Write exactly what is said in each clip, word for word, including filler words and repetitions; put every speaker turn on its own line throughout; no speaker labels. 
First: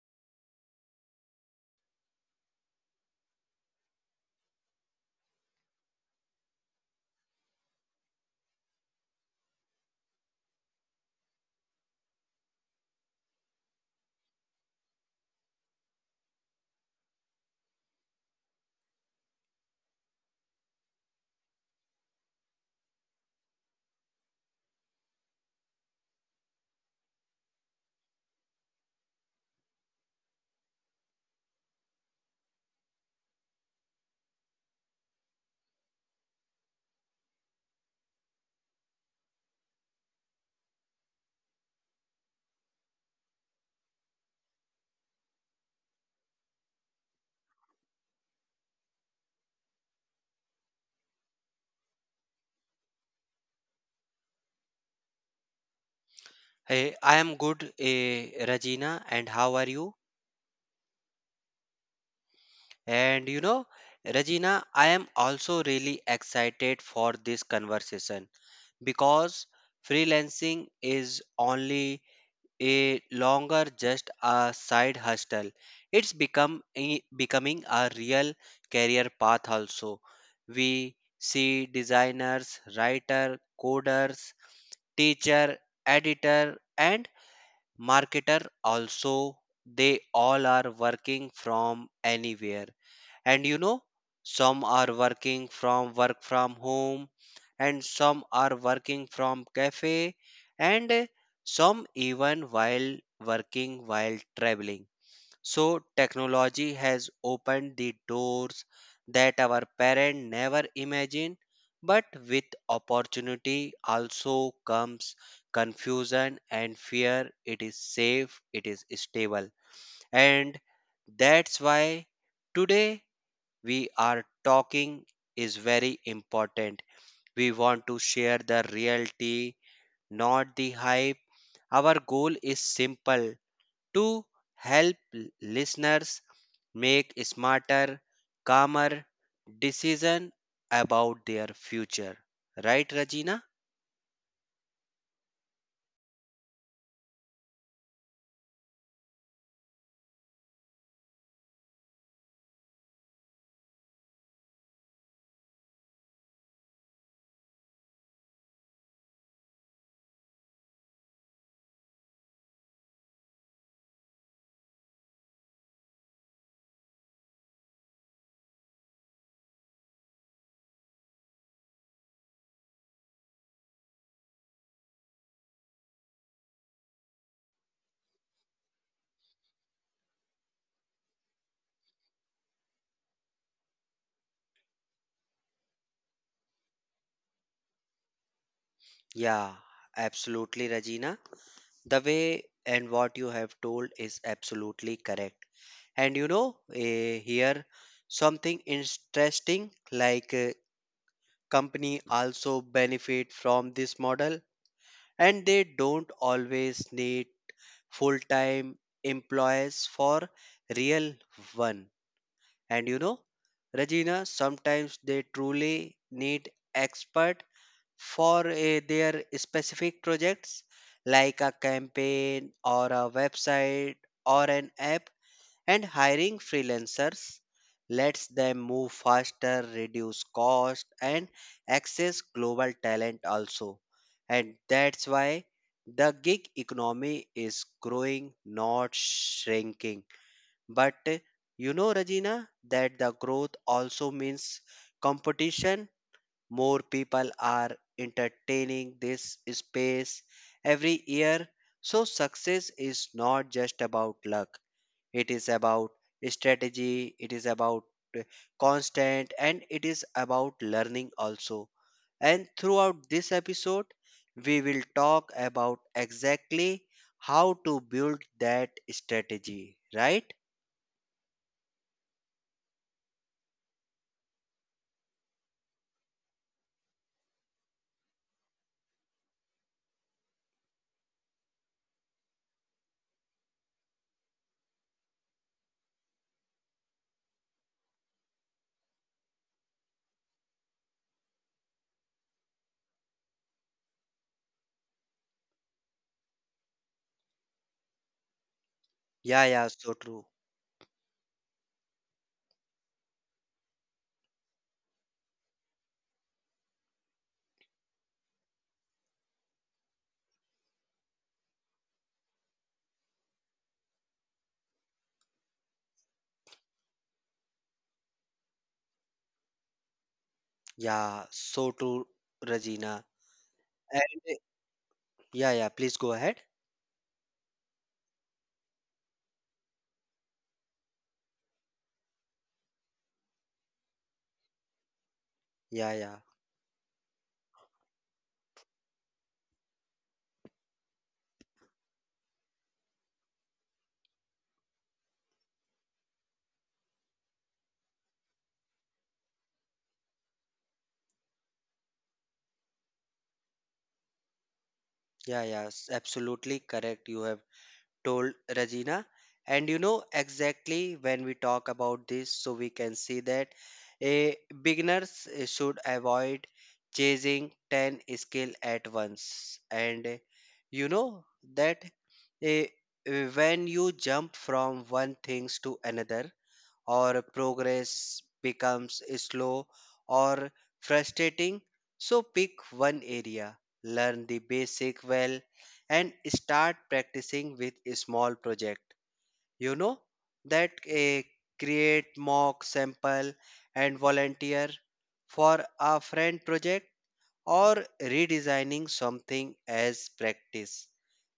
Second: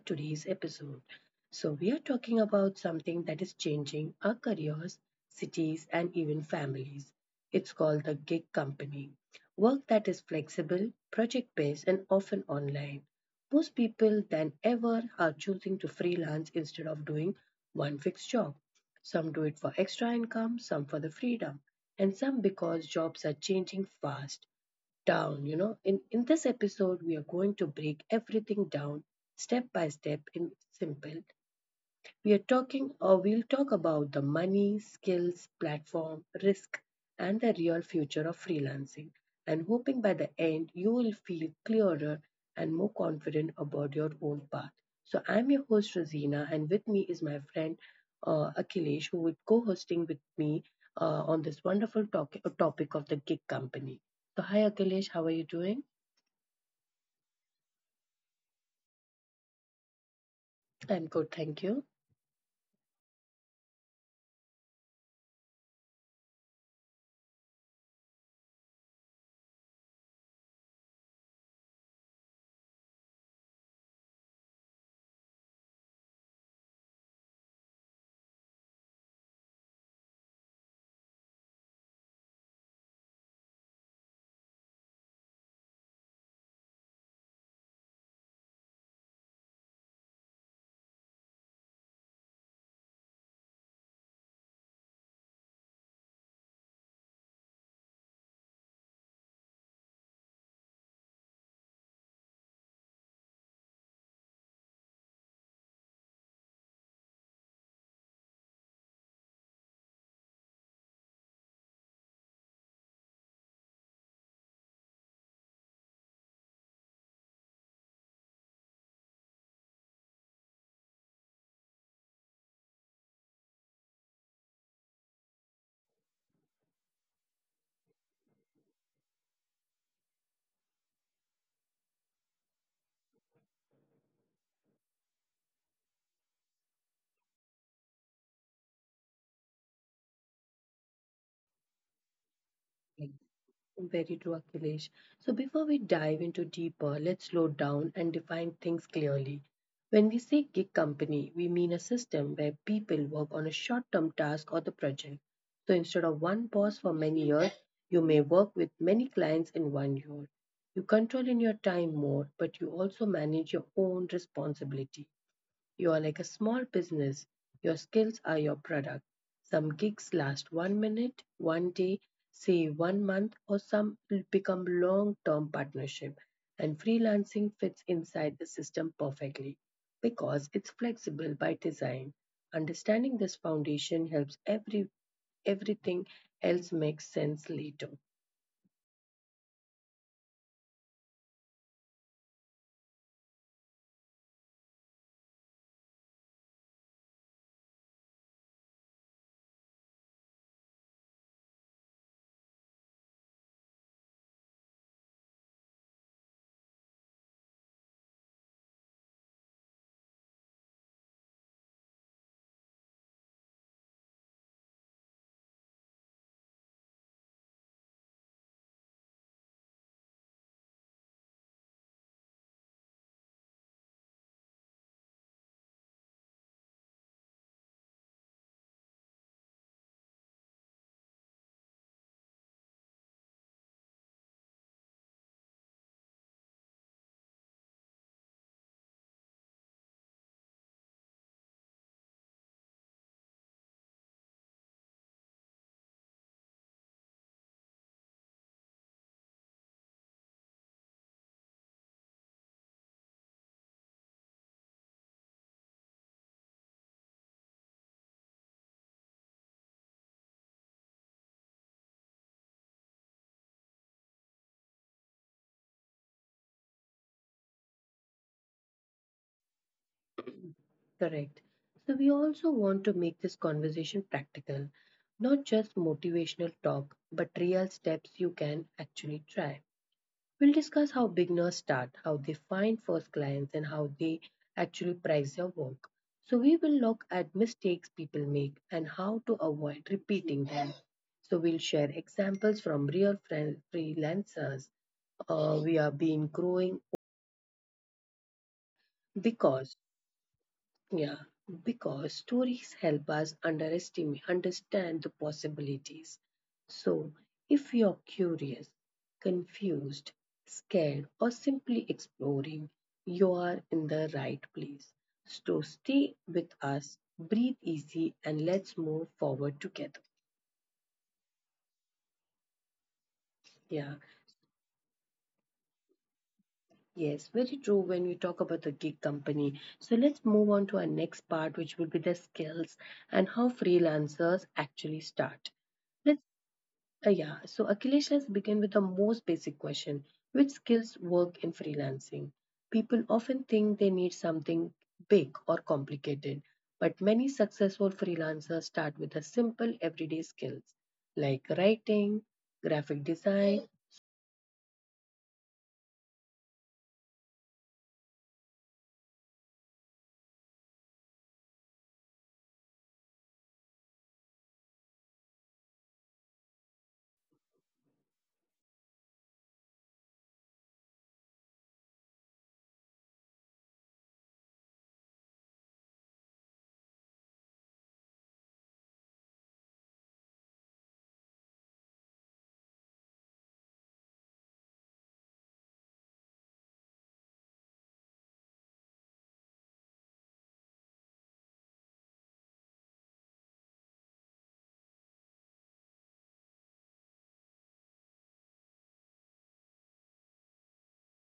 today's episode. So, we are talking about something that is changing our careers, cities, and even families. It's called the gig company. Work that is flexible, project based, and often online. Most people than ever are choosing to freelance instead of doing one fixed job. Some do it for extra income, some for the freedom, and some because jobs are changing fast down you know in in this episode we are going to break everything down step by step in simple. We are talking, or we'll talk about the money, skills, platform, risk, and the real future of freelancing. And hoping by the end you will feel clearer and more confident about your own path. So I'm your host Rosina, and with me is my friend uh, Akhilesh, who will co-hosting with me uh, on this wonderful talk- topic of the gig company. So hi Akhilesh, how are you doing?
Hey, I am good, eh, Regina, and how are you?
I'm good, thank you.
And you know, Regina, I am also really excited for this conversation because freelancing is only a longer just a side hustle. It's become a, becoming a real career path also. We see designers, writer, coders, teacher, editor, and marketer also they all are working from anywhere and you know some are working from work from home and some are working from cafe and uh, some even while working while traveling so, technology has opened the doors that our parents never imagined, but with opportunity also comes confusion and fear. It is safe, it is stable, and that's why today we are talking is very important. We want to share the reality, not the hype. Our goal is simple to help l- listeners make smarter, calmer decision about their future. Right, Regina?
Very true, Akhilesh. So, before we dive into deeper, let's slow down and define things clearly. When we say gig company, we mean a system where people work on a short term task or the project. So, instead of one boss for many years, you may work with many clients in one year. You control in your time more, but you also manage your own responsibility. You are like a small business. Your skills are your product. Some gigs last one minute, one day, say one month, or some will become long term partnership. And freelancing fits inside the system perfectly because it's flexible by design. Understanding this foundation helps every everything else make sense later.
Yeah, absolutely, Regina. The way and what you have told is absolutely correct. And you know, eh, here something interesting like eh, company also benefit from this model and they don't always need full time employees for real one. And you know, Regina, sometimes they truly need expert for eh, their specific projects like a campaign or a website or an app and hiring freelancers lets them move faster, reduce cost, and access global talent also. And that's why the gig economy is growing, not shrinking. But uh, you know, Regina, that the growth also means competition. More people are entertaining this space every year. So, success is not just about luck it is about strategy, it is about uh, constant, and it is about learning also. And throughout this episode, we will talk about exactly how to build that strategy, right?
Correct. So, we also want to make this conversation practical, not just motivational talk, but real steps you can actually try. We'll discuss how beginners start, how they find first clients, and how they actually price their work. So, we will look at mistakes people make and how to avoid repeating them. So, we'll share examples from real fran- freelancers. Uh, we are being growing the
Yeah, yeah,
cause.
so true.
Yeah, because stories help us underestimate, understand the possibilities. So, if you're curious, confused, scared, or simply exploring, you are in the right place. So, stay with us, breathe easy, and let's move forward together.
Yeah, so true, Regina.
Yeah,
And uh, yeah, yeah, please go ahead.
yes, very true when we talk about the gig company. So, let's move on to our next part, which will be the skills and how freelancers actually start.
Yeah, yeah,
Let's. Uh, yeah, so Akhilesh, let's begin with the most basic question. Which skills work in freelancing? People often think they need something big or complicated, but many successful freelancers start with the simple everyday skills like writing, graphic design.
yeah, yeah, s- absolutely correct. You have told Regina. And you know exactly when we talk about this, so we can see that a beginners uh, should avoid chasing ten skill at once. And uh, you know that uh, uh, when you jump from one things to another, or progress becomes slow or frustrating. So pick one area, learn the basic well, and start practicing with a small project. You know that a create mock sample and volunteer for a friend project or redesigning something as practice.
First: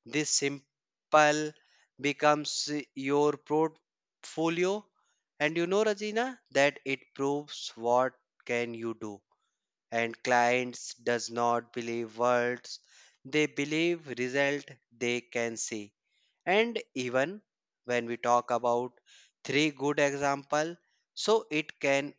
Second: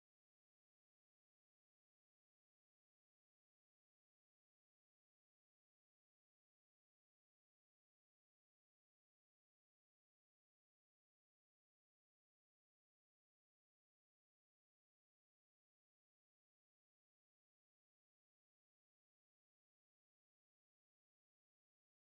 This simple becomes your portfolio. And you know, Rajina, that it proves what can you do. And clients does not believe words. They believe result they can see. And even when we talk about three good example, so it can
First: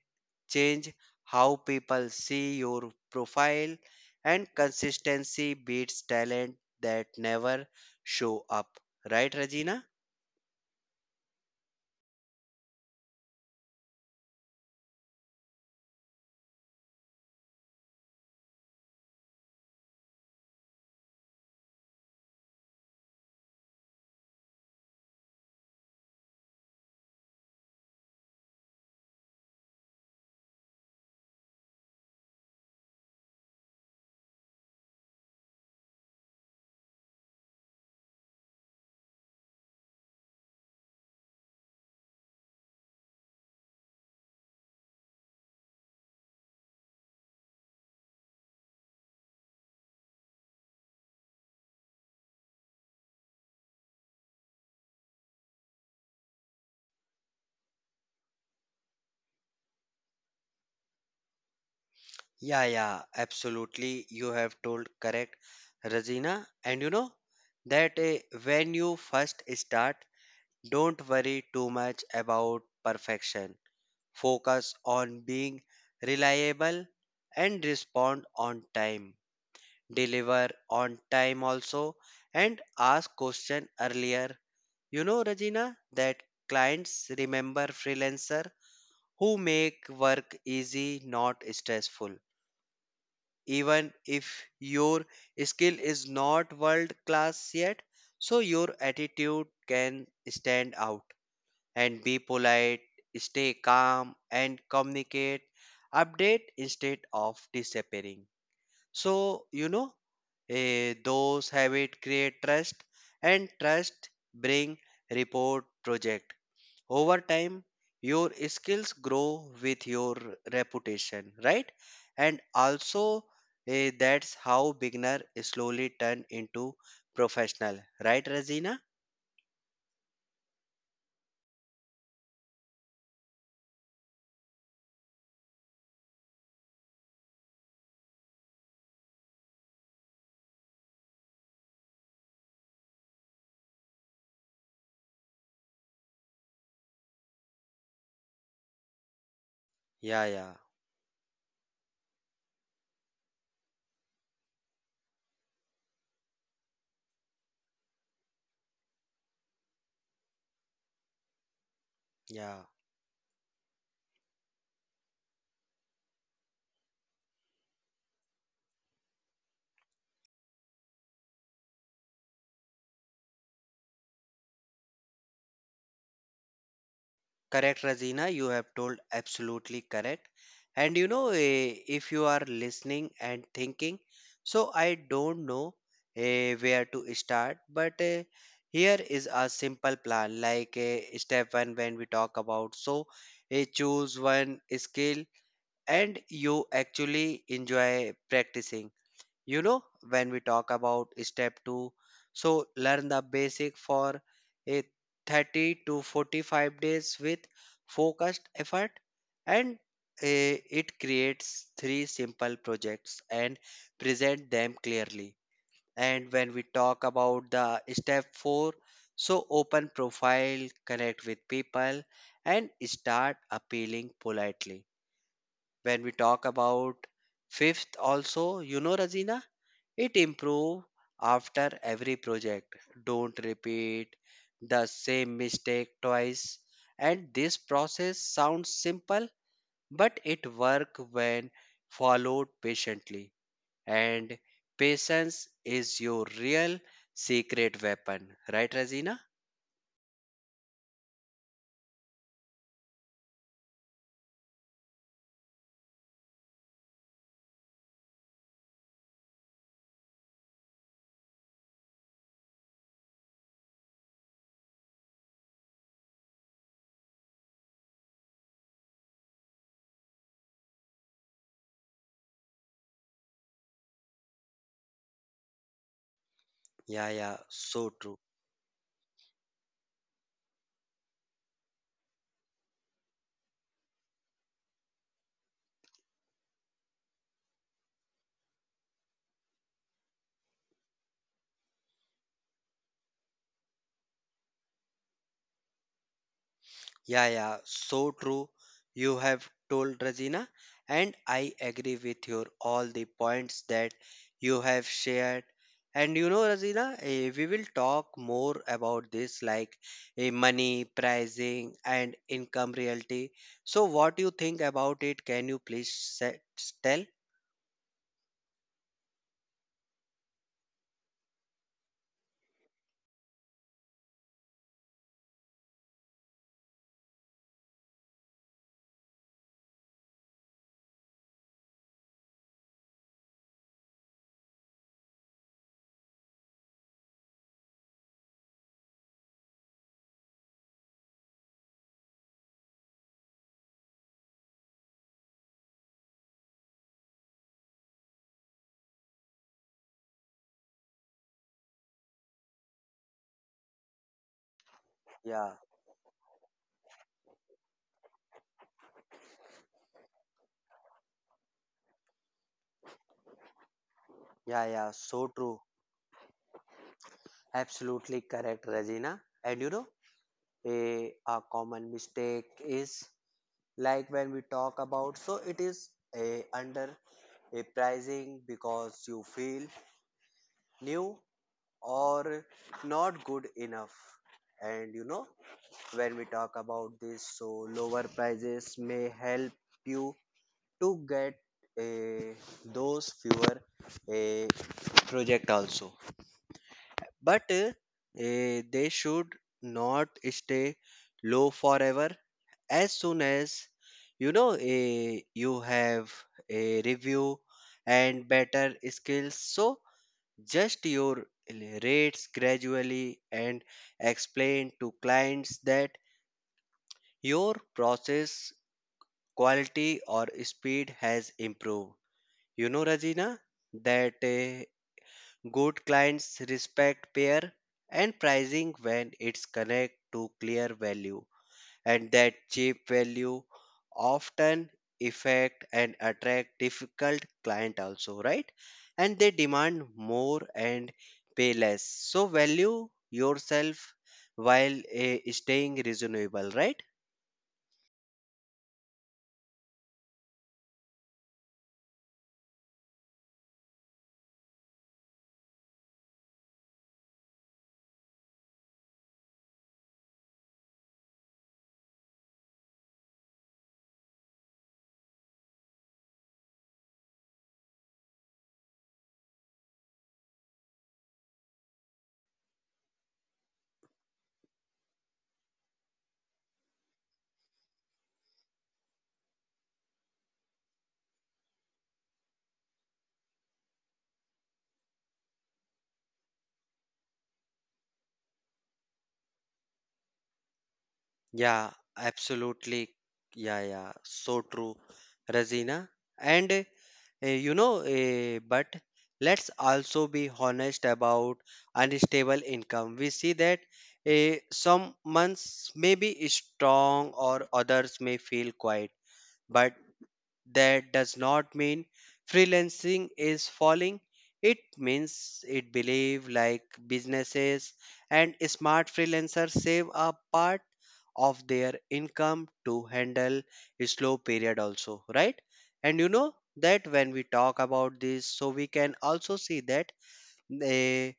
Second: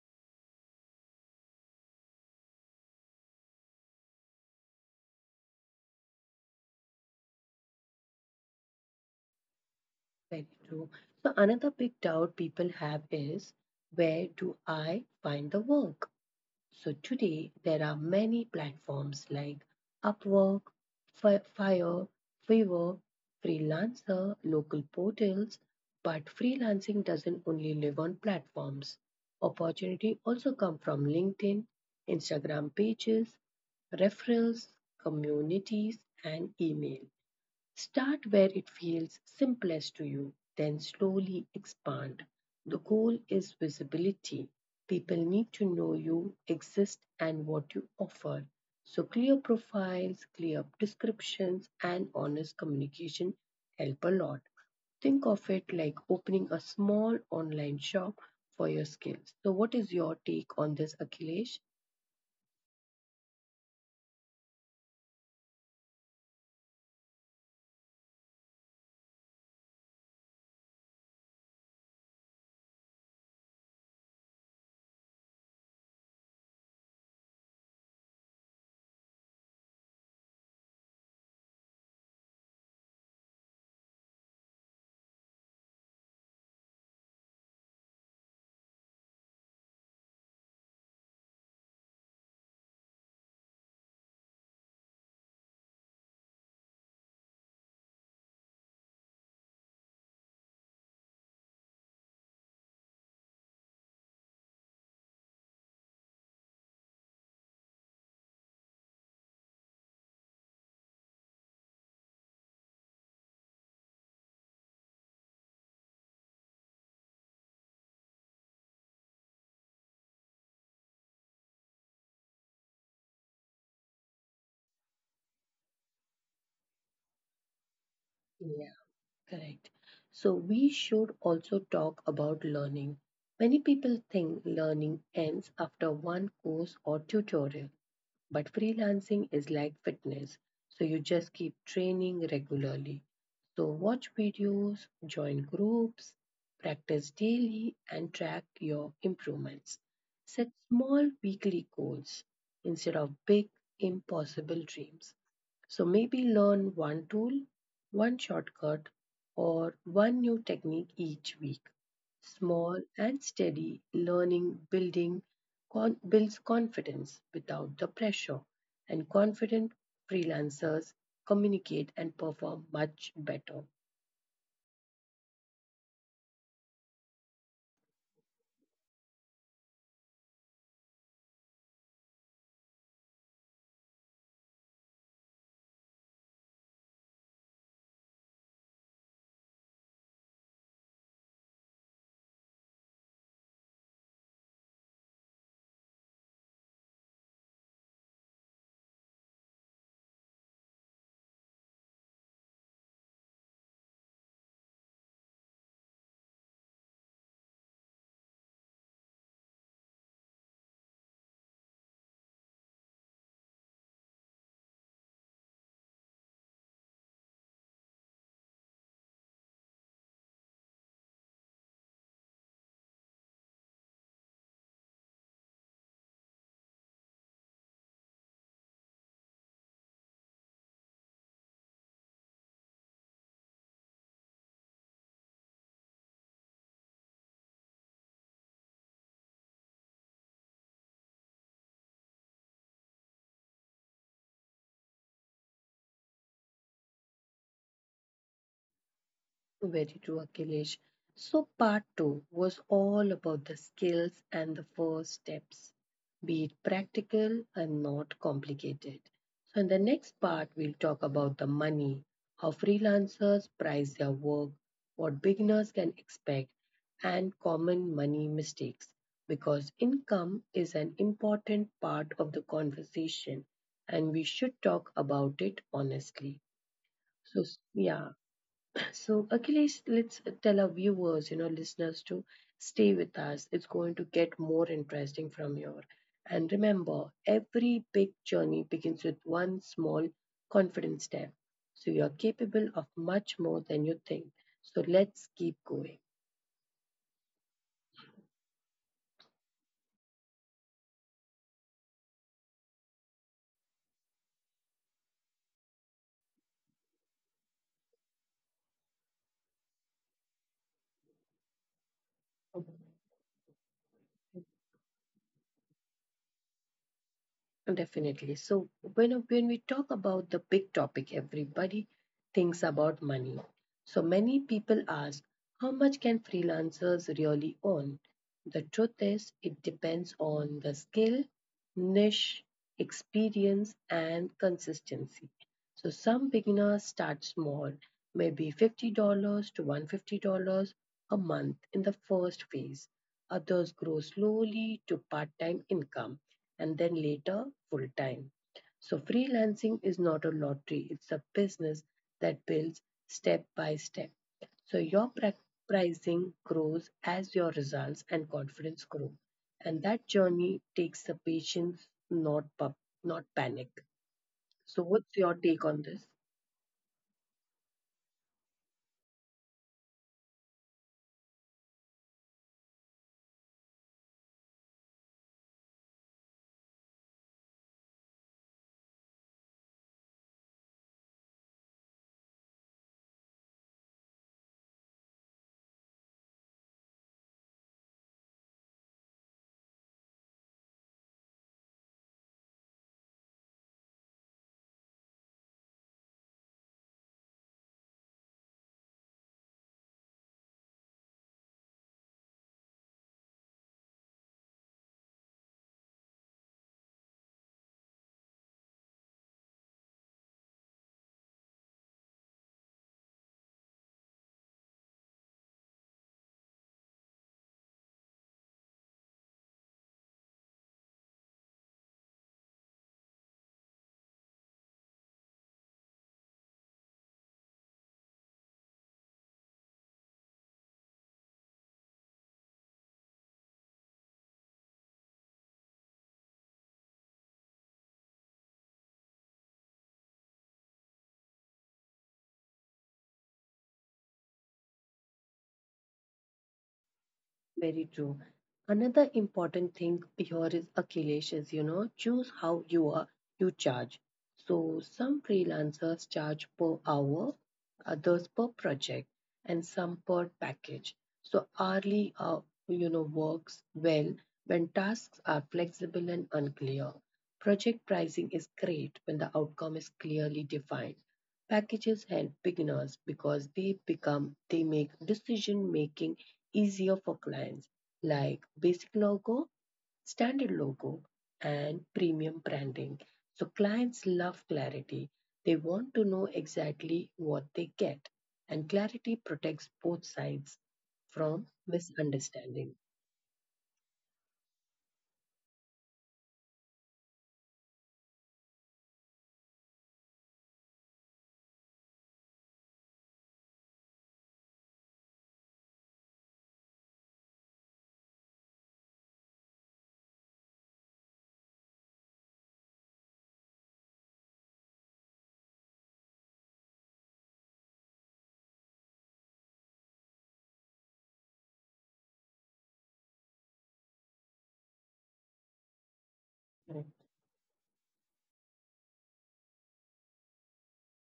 change how people see your profile and consistency beats talent that never show up, right, Regina?
Very true. So, another big doubt people have is, where do I find the work? So today there are many platforms like Upwork, Fi- Fire, Fiverr, Freelancer, local portals, but freelancing doesn't only live on platforms. Opportunity also come from LinkedIn, Instagram pages, referrals, communities and email. Start where it feels simplest to you, then slowly expand. The goal is visibility. People need to know you exist and what you offer. So, clear profiles, clear descriptions, and honest communication help a lot. Think of it like opening a small online shop for your skills. So, what is your take on this, Akhilesh?
Yeah, yeah, absolutely, you have told correct, Regina. And you know that eh, when you first start don't worry too much about perfection focus on being reliable and respond on time deliver on time also and ask question earlier. You know, Rajina, that clients remember freelancer who make work easy not stressful even if your skill is not world class yet. So your attitude can stand out and be polite, stay calm and communicate update instead of disappearing. So you know Eh, those habit create trust and trust bring report project. Over time, your skills grow with your reputation, right? And also, eh, that's how beginner slowly turn into professional, right, Razina?
Yeah. Correct. So we should also talk about learning. Many people think learning ends after one course or tutorial, but freelancing is like fitness. So you just keep training regularly. So watch videos, join groups, practice daily, and track your improvements.
Yeah, yeah,
Set small weekly goals instead of big, impossible dreams. So maybe learn one tool, one shortcut, or one new technique each week.
yeah.
Small and steady learning building con- builds confidence without the pressure, and confident freelancers communicate and perform much better.
Correct, Razina. You have told absolutely correct. And you know, eh, if you are listening and thinking, so I don't know eh, where to start, but eh, here is a simple plan. Like eh, step one, when we talk about, so eh, choose one skill and you actually enjoy practicing. You know when we talk about step two, so learn the basic for a thirty to forty-five days with focused effort and eh, it creates three simple projects and present them clearly. And when we talk about the step four, so open profile connect with people and start appealing politely. When we talk about fifth also, you know Razina, it improve after every project. Don't repeat the same mistake twice. And this process sounds simple, but it work when followed patiently. And patience is your real secret weapon, right, Razina?
Very true, Akhilesh. So, part two was all about the skills and the first steps, be it practical and not complicated. So, in the next part, we'll talk about the money, how freelancers price their work, what beginners can expect, and common money mistakes. Because income is an important part of the conversation and we should talk about it honestly.
Yeah, yeah,
So,
so true.
yeah. So, Akhilesh, let's tell our viewers, you know, listeners to stay with us. It's going to get more interesting from here. And remember, every big journey begins with one small confident step. So, you're capable of much more than you think. So, let's keep going.
Yeah, yeah, so true. You have told Rajina, and I agree with your all the points that you have shared. And you know, Rajina, eh, we will talk more about this, like eh, money, pricing, and income reality. So, what you think about it? Can you please set, tell?
Definitely. So when when we talk about the big topic, everybody thinks about money. So many people ask, how much can freelancers really earn? The truth is, it depends on the skill, niche, experience, and consistency. So some beginners start small, maybe fifty dollars to one hundred fifty dollars a month in the first phase. Others grow slowly to part-time income and then later full time. So, freelancing is not a lottery, it's a business that builds step by step. So, your
Yeah,
pricing grows as your results and confidence grow. And that journey takes the patience, not, pub- not panic.
yeah,
So,
yeah,
what's
so
your
true.
take on this?
Absolutely correct, Rajina. And you know, a a common mistake is like when we talk about so it is a under a pricing because you feel new or not good enough. And you know when we talk about this so lower prices may help you to get a those fewer a project also, but uh, eh, they should not stay low forever. As soon as you know eh, you have a review and better skills so just your rates gradually and explain to clients that your process quality or speed has improved. You know, Rajina, that eh, good clients respect pair and pricing when it's connect to clear value. And that cheap value often affect and attract difficult client also, right? And they demand more and pay less so value yourself while eh, staying reasonable, right?
Very true. Another important thing here is affiliations, you know, choose how you are you charge. So some freelancers charge per hour, others per project, and some per package. So hourly uh, you know works well when tasks are flexible and unclear. Project pricing is great when the outcome is clearly defined. Packages help beginners because they become they make decision making easier for clients like basic logo, standard logo, and premium branding. So clients love clarity. They want to know exactly what they get, and clarity protects both sides from
Yeah,
misunderstanding.
absolutely. Yeah, yeah, so true, Razina. And uh, you know, uh, but let's also be honest about unstable income. We see that uh, some months may be strong or others may feel quiet, but that does not mean freelancing is falling. It means it believe like businesses and smart freelancers save a part of their income to handle a slow period also, right? And you know that
Correct.
when we talk about this, so we can also see that they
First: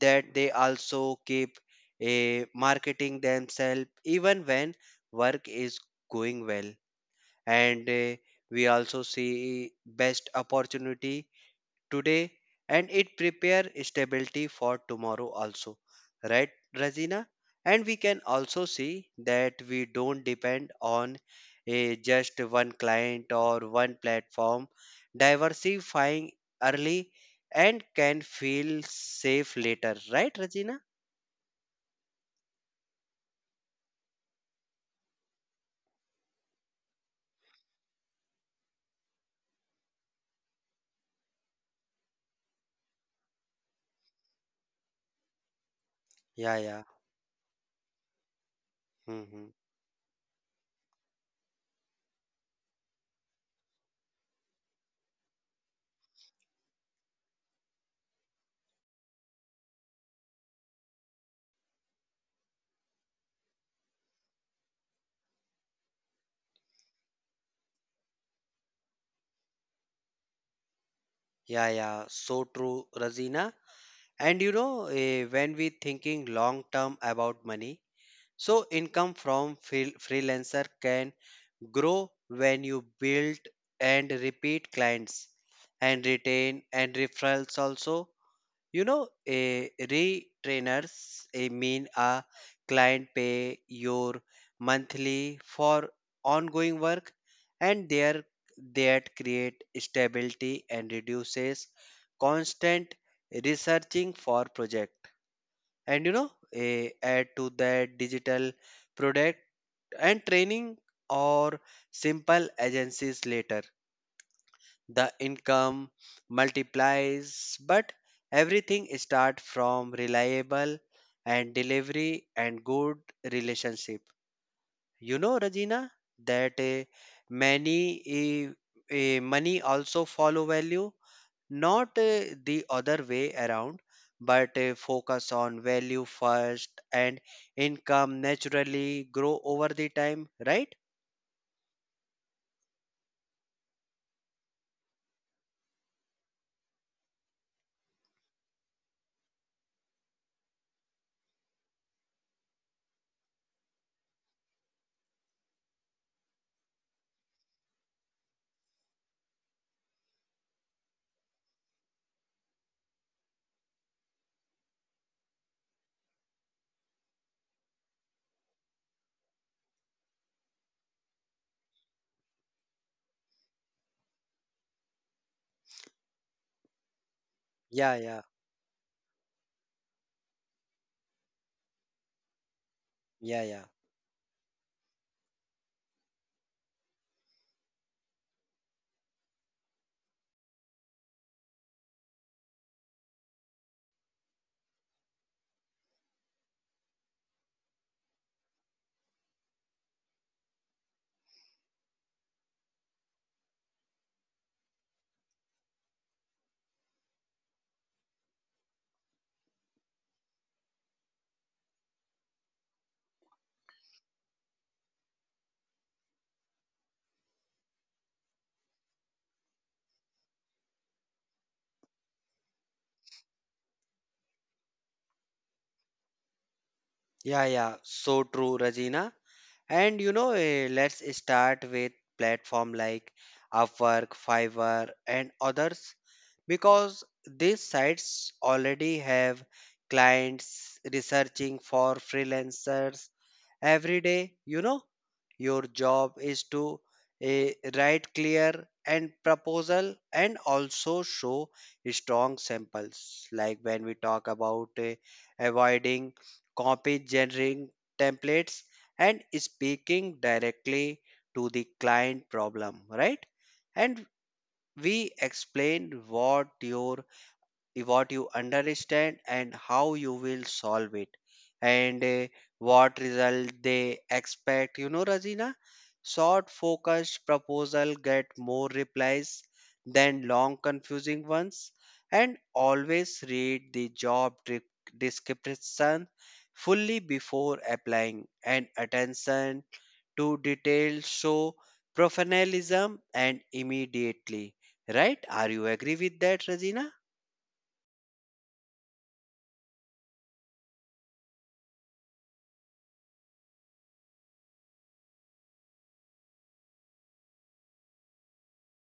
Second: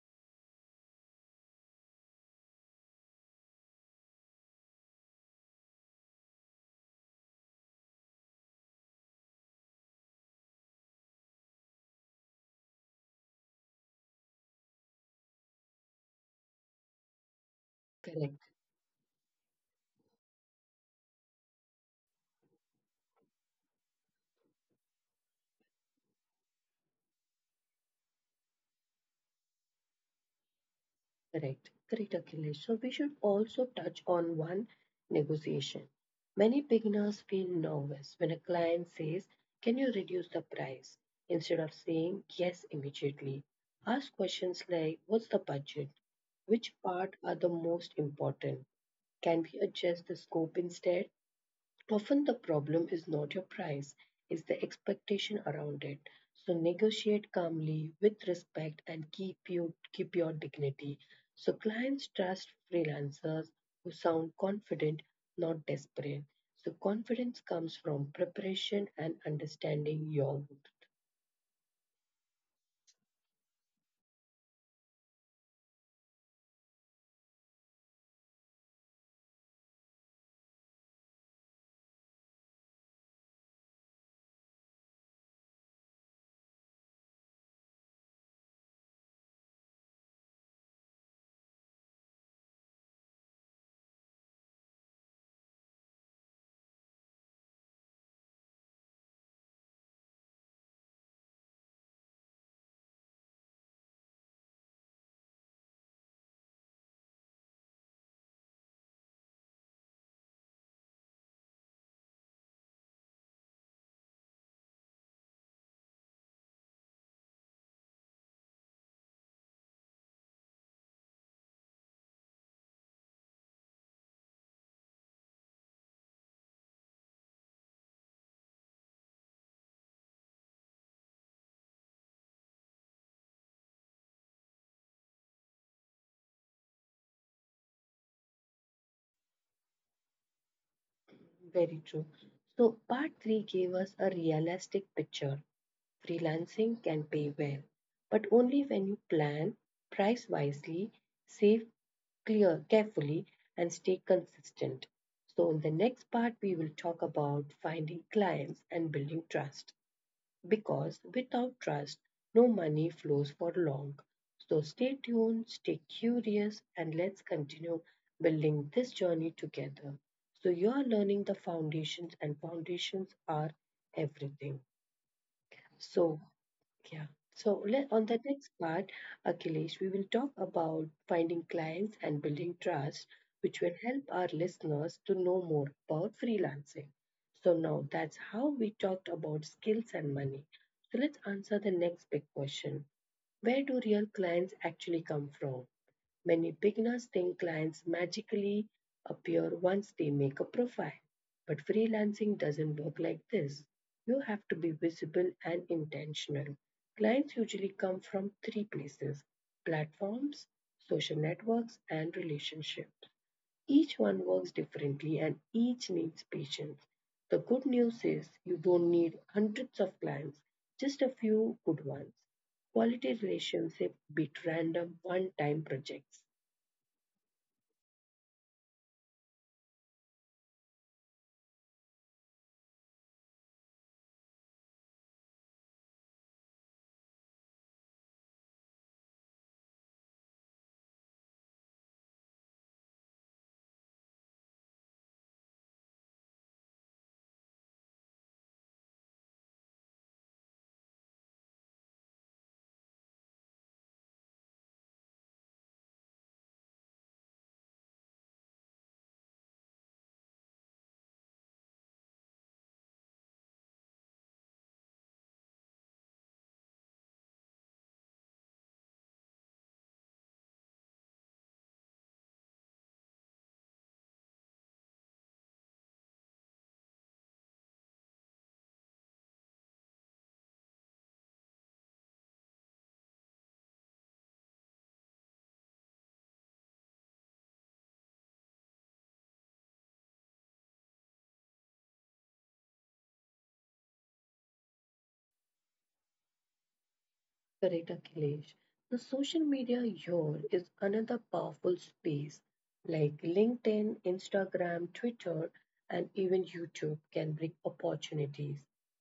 that they also keep a marketing themselves even when work is going well. And uh, we also see best opportunity today and it prepare stability for tomorrow also, right, Razina? And we can
Correct.
also see that we don't depend on a just one client or one platform, diversifying early and can feel safe later, right, Razina?
Correct, correct, Akhilesh. So we should also touch on one negotiation. Many beginners feel nervous when a client says, can you reduce the price? Instead of saying yes immediately, ask questions like, what's the budget?
Yeah,
Which
yeah.
part are the most important? Can
Hmm,
we adjust the scope instead? Often the problem is not your price, it's the expectation around it. So negotiate calmly with respect and keep you keep your dignity. So clients trust freelancers who sound confident, not desperate. So confidence comes from preparation and understanding your...
yeah, yeah, so true, Razina. And you know, eh, when we thinking long term about money, so income from freel- freelancer can grow when you build and repeat clients and retain and referrals also. You know, a retrainers a mean a client pay your monthly for ongoing work and there that create stability and reduces constant researching for project. And you know, a, add to that digital product and training or simple agencies later the income multiplies, but everything start from reliable and delivery and good relationship. You know, Rajina, that uh, many uh, uh, money also follow value, not uh, the other way around. But uh, focus on value first and income naturally grow over the time, right?
Very true. So, part three gave us a realistic picture. Freelancing can pay well, but only when you plan, price wisely, save clear carefully, and stay consistent. So, in the next part, we will talk about finding clients and building trust because without trust, no money flows for long. So stay tuned, stay curious, and let's continue building this journey together. So, you are learning the foundations, and foundations are everything. So, yeah. So let,
Yeah,
on the
yeah,
next part, Akhilesh, we will talk about finding clients and building trust,
yeah,
which
yeah,
will help our listeners to know more about freelancing. So now that's how we talked about skills and money. So let's answer the next big question. Where do real clients actually come from? Many beginners think clients magically appear once they make a profile. But freelancing doesn't work like this. You have to be visible and intentional. Clients usually come from three places: platforms, social networks, and relationships. Each one works differently and each needs patience. The good news is you don't need hundreds of clients, just a few good ones. Quality relationships beat random one time projects.
yeah, yeah, so true, Rajina. And you know, eh, let's start with platform like Upwork, Fiverr, and others because these sites already have clients researching for freelancers every day. You know, your job is to eh, write clear and proposal and also show strong samples. Like when we talk about eh, avoiding copy generating templates and speaking directly to the client problem, right? And we explain what your what you understand and how you will solve it and uh, what result they expect. You know Razina, short focused proposal get more replies than long confusing ones. And always read the job de- description fully before applying and attention to detail show professionalism and immediately, right? Are you agree with that, Razina?
Correct, Akhilesh. The social media here is another powerful space. Like LinkedIn, Instagram, Twitter, and even YouTube can bring opportunities.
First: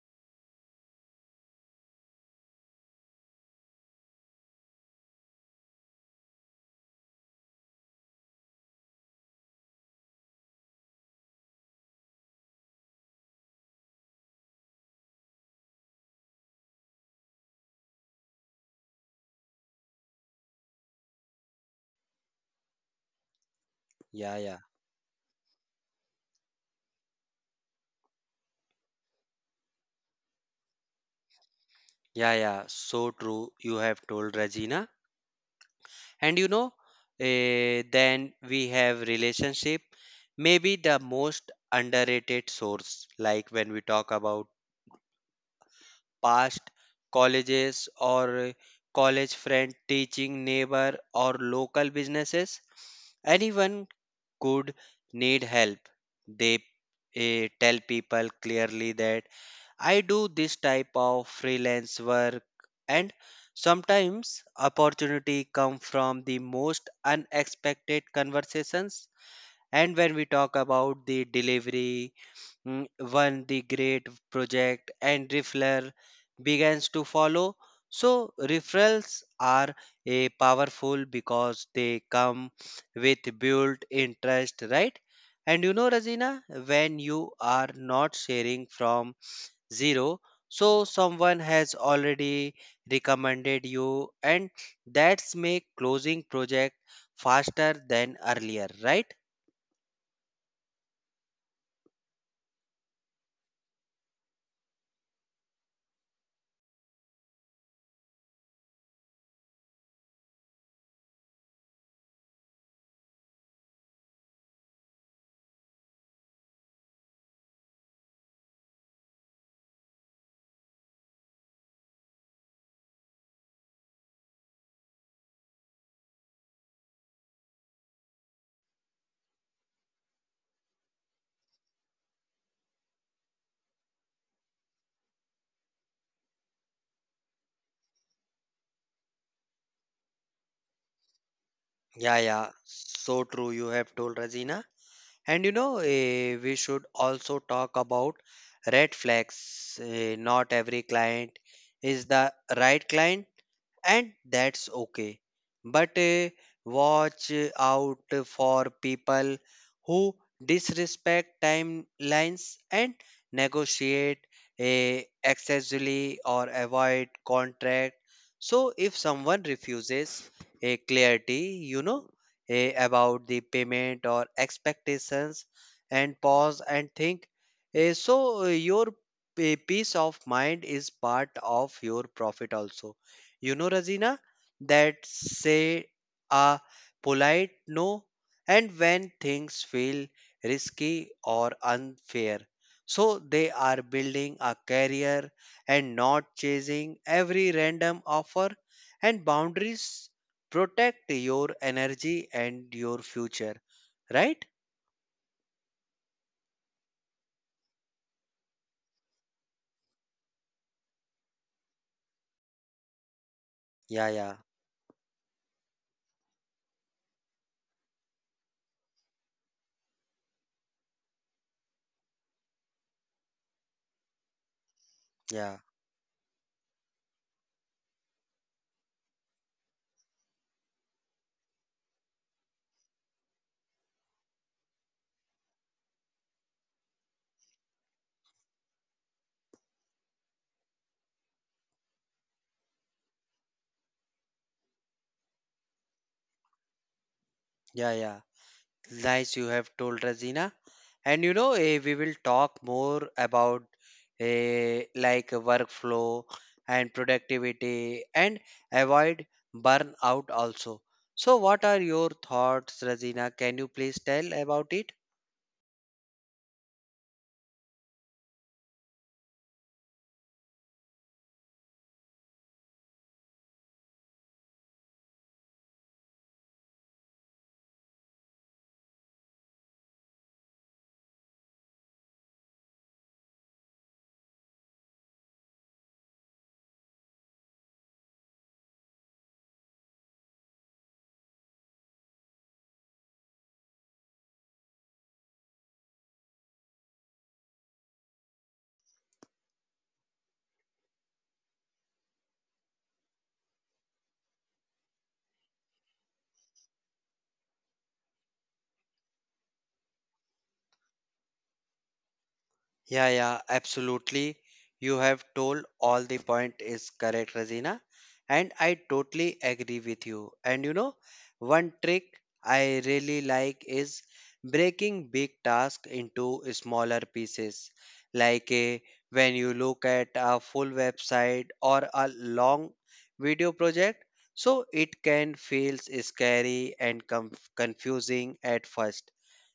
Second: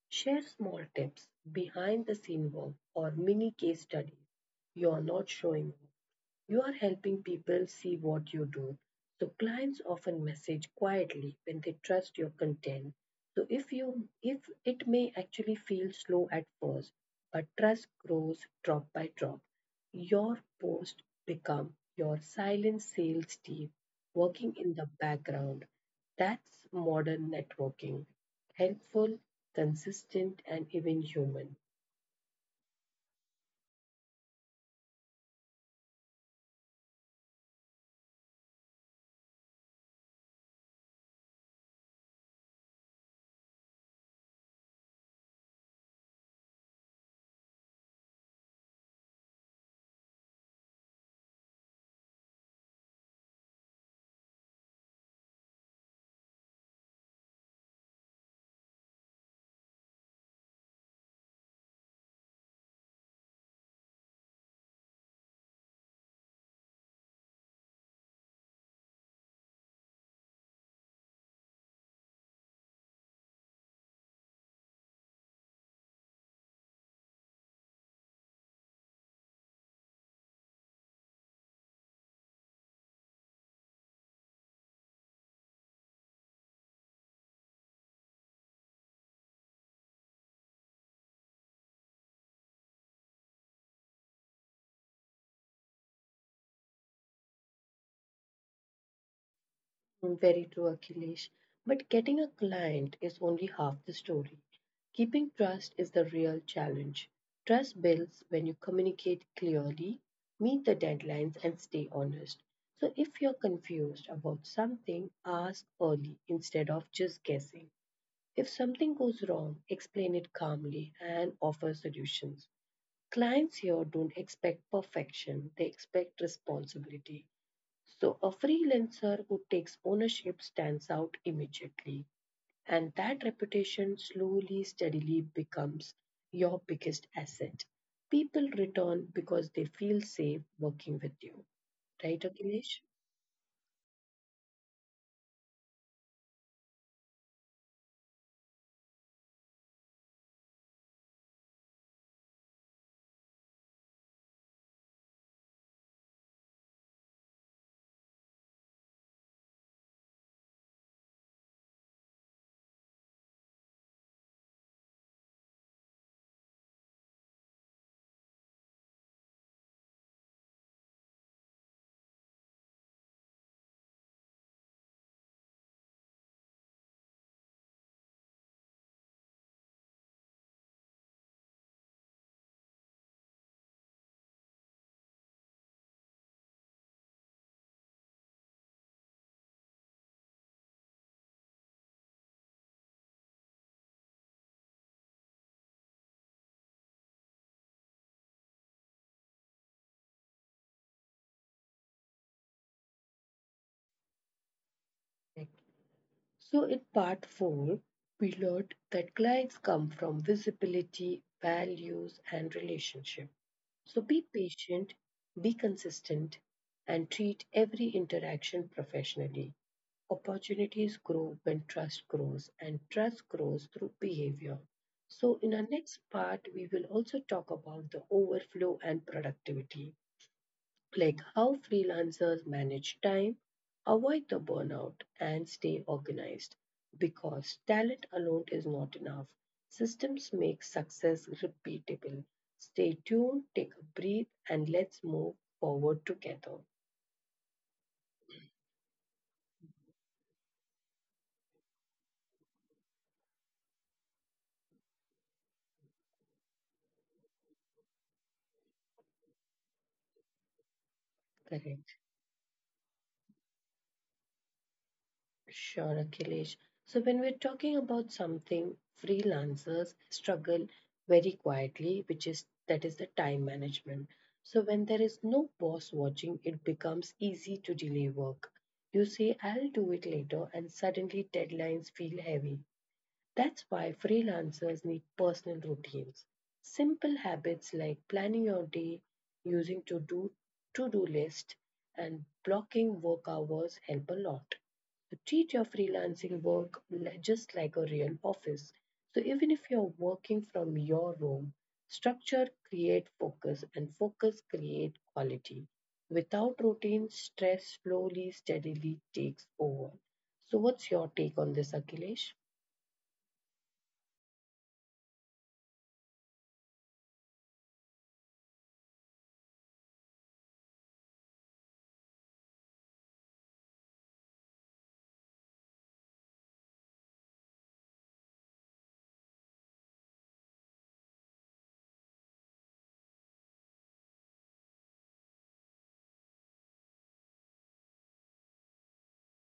Share small tips, behind the scene work, or mini case studies. You are not showing, you are helping people see what you do. So clients often message quietly when they trust your content. So if you if it may actually feel slow at first, but trust grows drop by drop. Your post become your silent sales team
Yeah,
working
yeah.
in the background. That's modern networking. Helpful, consistent and even human.
Yeah, yeah, so true. You have told Regina. And you know, eh, then we have relationship, maybe the most underrated source, like when we talk about past colleges or eh, college friend, teaching neighbor, or local businesses. Anyone could need help. They eh, tell people clearly that I do this type of freelance work and sometimes opportunity come from the most unexpected conversations. And when we talk about the delivery, mm, when the great project and referral begins to follow, so referrals are a powerful because they come with built interest, right? And you know, Razina, when you are not sharing from zero. So someone has already recommended you, and that's make closing project faster than earlier, right?
Mm, very true, Akhilesh. But getting a client is only half the story. Keeping trust is the real challenge. Trust builds when you communicate clearly, meet the deadlines, and stay honest. So if you're confused about something, ask early instead of just guessing. If something goes wrong, explain it calmly and offer solutions. Clients here don't expect perfection, they expect responsibility. So a freelancer who takes ownership stands out immediately, and that reputation slowly, steadily becomes your biggest asset. People return because they feel safe working with you. Right,
Yeah, yeah,
Akhilesh?
so true. You have told Razina, and you know eh, we should also talk about red flags. Eh, not every client is the right client and that's okay. But uh, watch out for people who disrespect timelines and negotiate uh, excessively or avoid contract. So, if someone refuses a clarity, you know, eh, about the payment or expectations, and pause and think. Eh, so, eh, your eh, peace of mind is part of your profit also. You know, Razina, that say a polite no, and when things feel risky or unfair. So they are building a career and not chasing every random offer, and boundaries protect your energy and your future, right?
Correct. So in part four, we learned that clients come from visibility, values, and relationship. So
Yeah,
be
yeah,
patient, be consistent, and treat every interaction professionally. Opportunities grow when trust grows, and trust grows through behavior. So,
yeah,
in our next part, we will also talk about the overflow and productivity like how freelancers manage time, avoid the burnout, and stay organized. Because talent alone is not enough, systems make success repeatable. Stay tuned, take a breath, and let's move forward together.
yeah, yeah. Nice you have told, Razina. And you know, eh, we will talk more about eh, like workflow and productivity and avoid burnout also. So, what are
Correct.
your thoughts, Razina? Can you please tell about it?
Sure, Akhilesh. So, when we're talking about something freelancers struggle very quietly, which is that is the time management. So, when there is no boss watching, it becomes easy to delay work. You say, I'll do it later, and suddenly deadlines feel heavy. That's why freelancers need personal routines. Simple habits like planning your day, using to do to do list, and blocking work hours help a lot. So treat your freelancing work li- just like a real office. So even if you're working from your room, structure create focus and focus create quality. Without routine, stress slowly, steadily takes over. So what's your take on this, Akhilesh?
Yeah, yeah, absolutely. You have told all the point is correct, Razina. And I totally agree with you. And you know, one trick I really like is breaking big tasks into smaller pieces. Like eh, when you look at a full website or a long video project, so it can feel scary and conf- confusing at first.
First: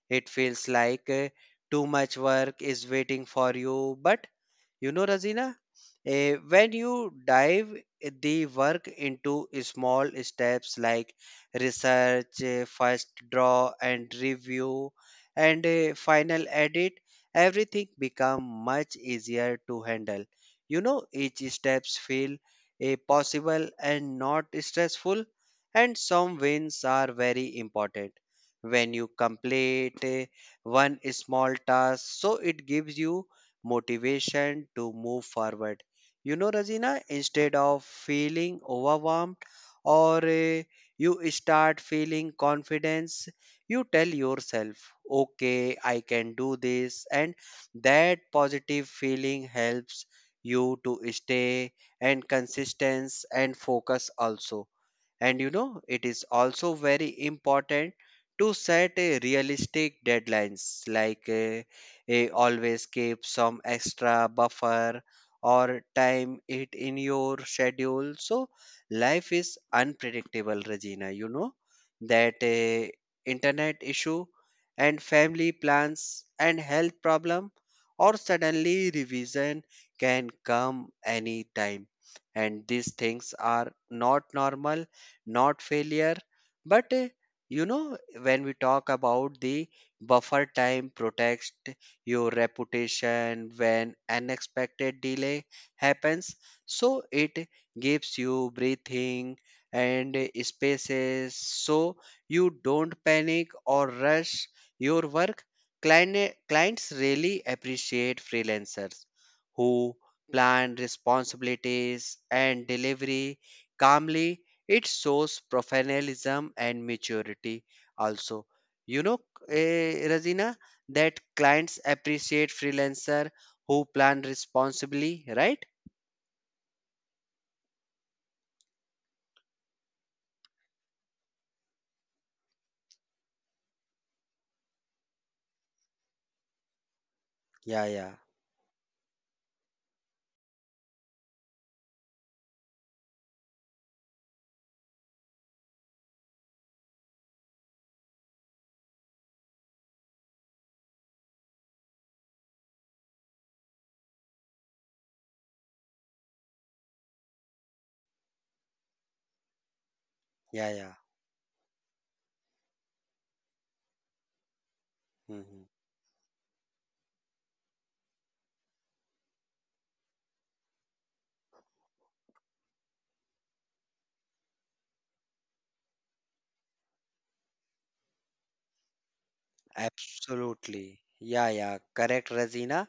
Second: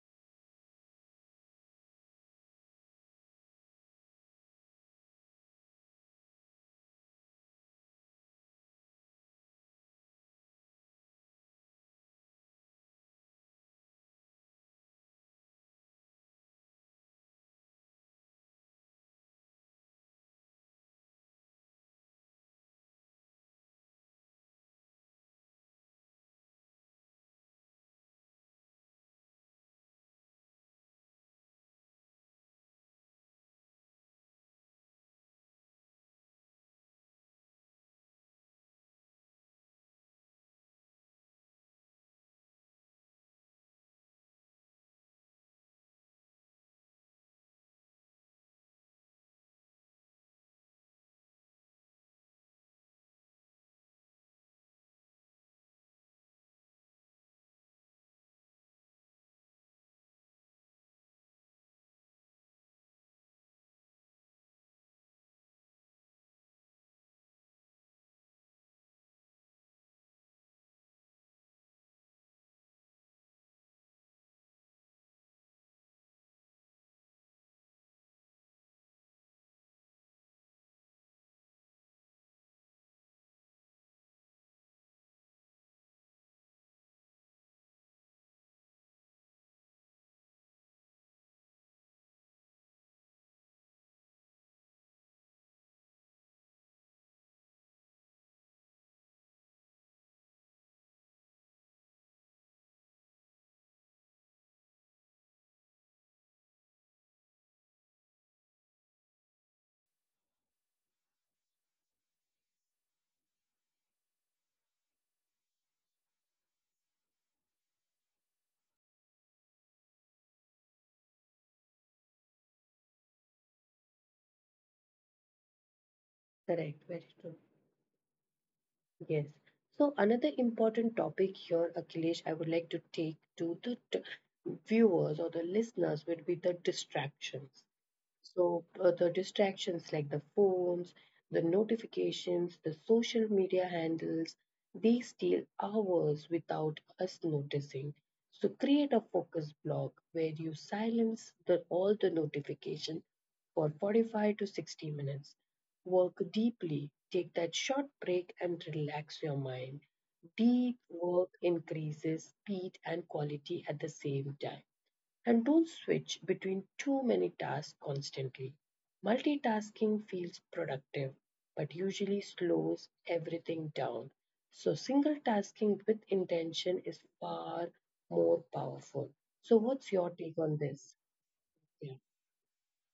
It feels like uh, too much work is waiting for you. But you know, Razina, uh, when you dive the work into small steps like research, uh, first draw and review, and uh, final edit, everything become much easier to handle. You know, each steps feel uh, possible and not stressful, and some wins are very important when you complete eh, one small task. So it gives you motivation to move forward. You know, Razina, instead of feeling overwhelmed or eh, you start feeling confidence. You tell yourself, okay, I can do this. And that positive feeling helps you to stay and consistence and focus also. And you know, it is also very important to set a realistic deadlines, like uh, eh, always keep some extra buffer or time it in your schedule. So life is unpredictable, Regina. You know that uh, internet issue and family plans and health problem or suddenly revision can come anytime, and these things are not normal, not failure, but uh, you know, when we talk about the buffer time protects your reputation when unexpected delay happens. So it gives you breathing and uh, spaces, so you don't panic or rush your work. Client, clients really appreciate freelancers who plan responsibilities and delivery calmly. It shows professionalism and maturity also. You know, eh, Razina, that clients appreciate freelancer who plan responsibly, right?
Correct, very true. Yes. So another important topic here, Akhilesh, I would like to take to the t- viewers or the listeners would be the distractions.
Yeah, yeah,
So, uh, the distractions like the phones, the notifications, the social media handles, they steal hours without us noticing. So, create a focus block where you silence the, all the notification for forty-five to sixty minutes. Work deeply, take that short break and relax your mind.
yeah,
Deep
yeah.
work increases speed and quality at the same time, and don't
hmm
switch between too many tasks constantly. Multitasking feels productive but usually slows everything down. So, single tasking with intention is far more powerful. So, what's your take on this?
Absolutely. Yeah, yeah.
Yeah.
Correct, Razina.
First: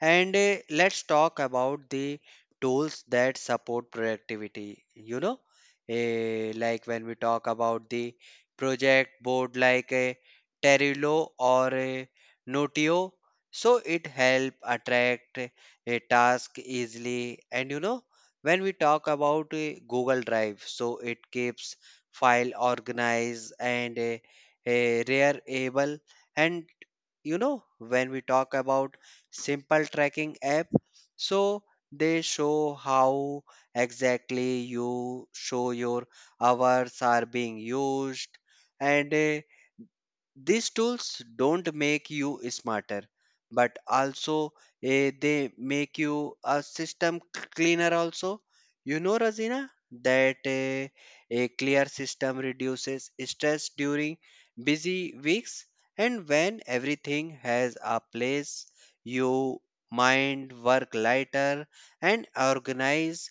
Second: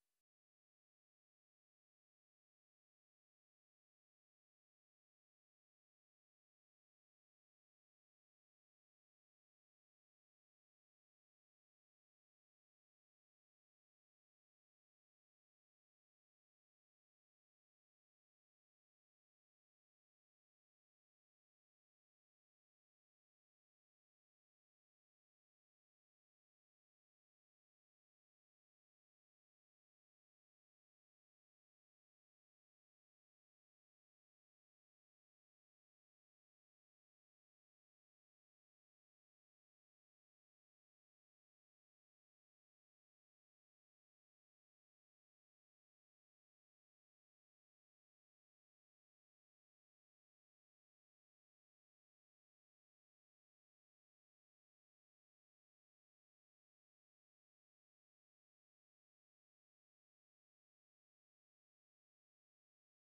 And uh, let's talk about the tools that support productivity. You know, eh, like when we talk about the project board like a Terulo or a Notio, so it help attract a task easily. And you know, when we talk about eh, Google Drive, so it keeps file organized and uh, uh, rare able. And you know, when we talk about simple tracking app, so they show how exactly you show your hours are being used. And uh, these tools don't make you smarter, but also eh, they make you a system cleaner also. You know, razina, that eh, a clear system reduces stress during busy weeks, and when everything has a place, you mind work lighter and organize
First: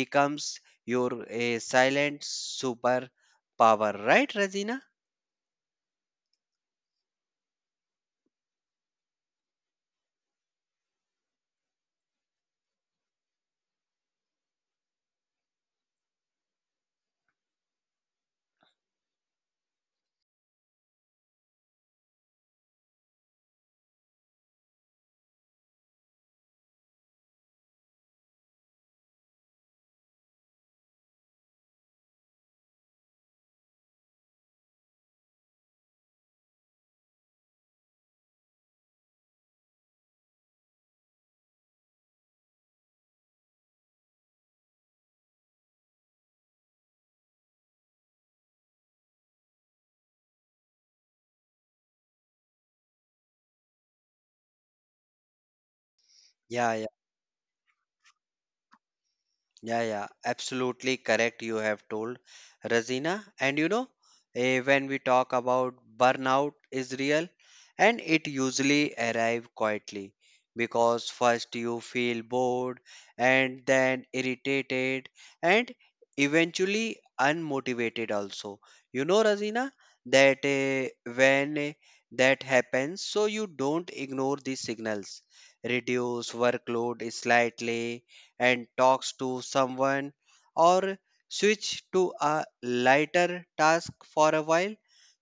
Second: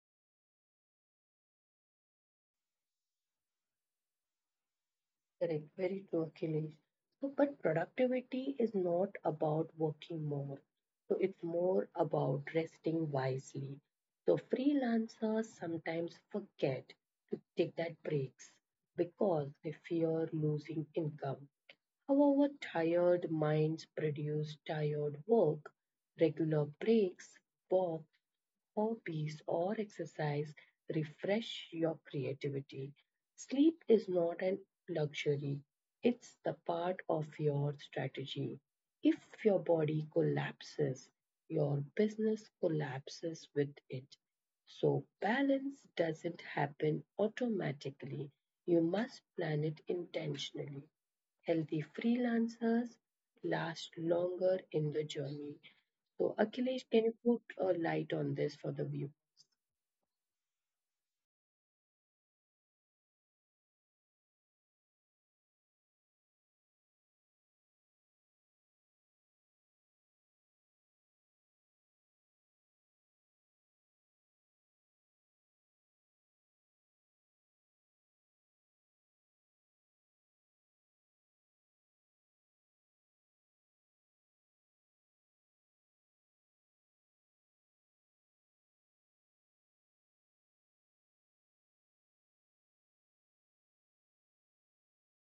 becomes your eh, silent superpower, right, razina?
Correct, very true, Akhilesh. So, but productivity is not about working more. So, it's more about resting wisely. So, freelancers sometimes forget to take that breaks because they fear losing income. However, tired minds produce tired work. Regular breaks, walks, hobbies, or exercise refresh your creativity. Sleep is not a luxury, it's the part of your strategy. If your body collapses, your business collapses with it. So, balance doesn't happen automatically. You must plan it intentionally. Healthy freelancers last longer in the journey. So,
yeah yeah.
Akhilesh, can you put a light on this for the viewers?
Yeah, yeah, absolutely correct. You have told, Razina, and you know, eh, when we talk about burnout is real, and it usually arrive quietly because first you feel bored and then irritated and eventually unmotivated also. You know, Razina, that eh, when eh, that happens, so you don't ignore these signals, reduce workload slightly and talks to someone, or switch to a lighter task for a while.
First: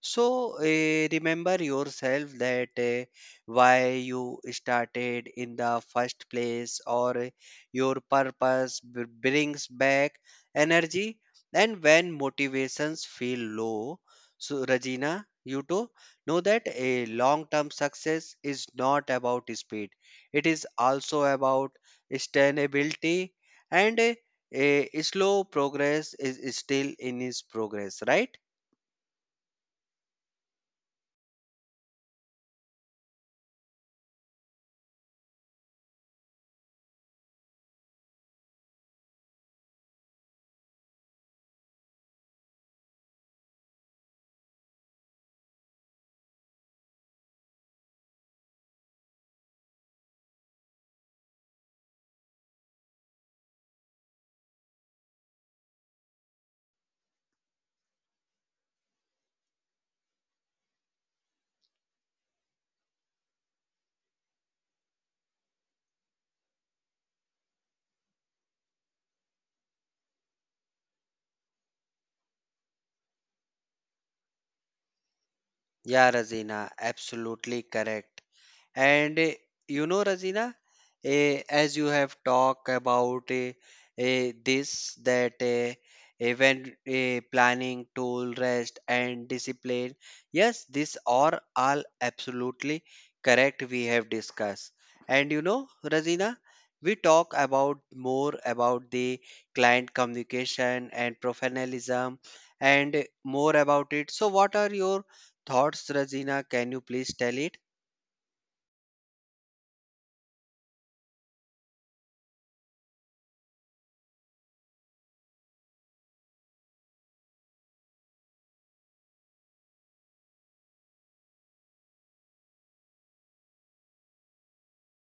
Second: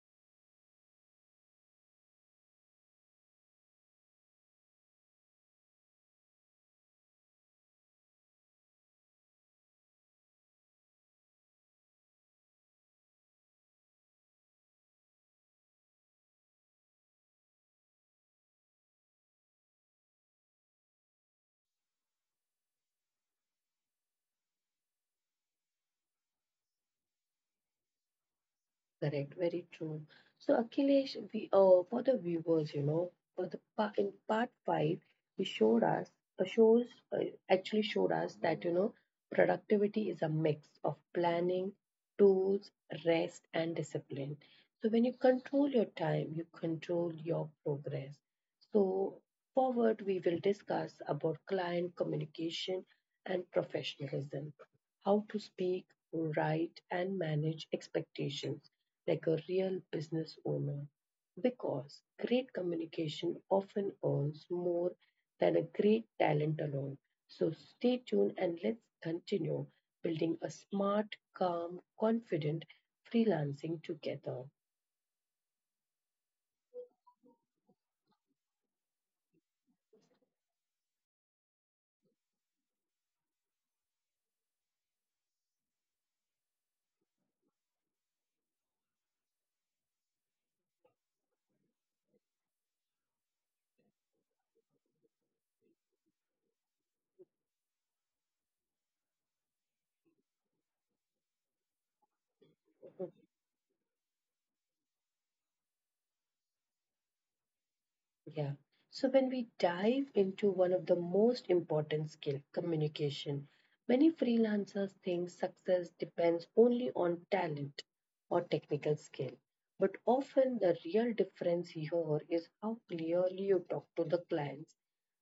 So, eh, remember yourself that eh, why you started in the first place, or your purpose b- brings back energy. And when motivations feel low, so Regina, you too know that a long term success is not about speed, it is also about sustainability and a, a slow progress is still in its progress, right?
Correct, very true. So Akhilesh, we uh, for the viewers, you know, for the pa- in part five, he showed us, uh, shows uh, actually showed us that you know productivity is a mix of planning, tools, rest, and discipline. So when you control your time, you control your progress. So forward we will discuss about client communication and professionalism, how to speak, write and manage expectations like a real business owner because great communication often earns more than a great talent alone. So stay tuned and let's continue building a smart, calm, confident freelancing together.
yeah Razina, absolutely correct. And eh, you know, Razina, eh, as you have talked about eh, eh, this, that eh, eh, when eh, planning, tool, rest, and discipline, yes, these are all absolutely correct. We have discussed. And you know, Razina, we talk about more about the client communication and professionalism and more about it. So, what are your thoughts, Razina? Can you please tell it?
Yeah. So when we dive into one of the most important skill, communication, many freelancers think success depends only on talent or technical skill. But often the real difference here is how clearly you talk to the clients.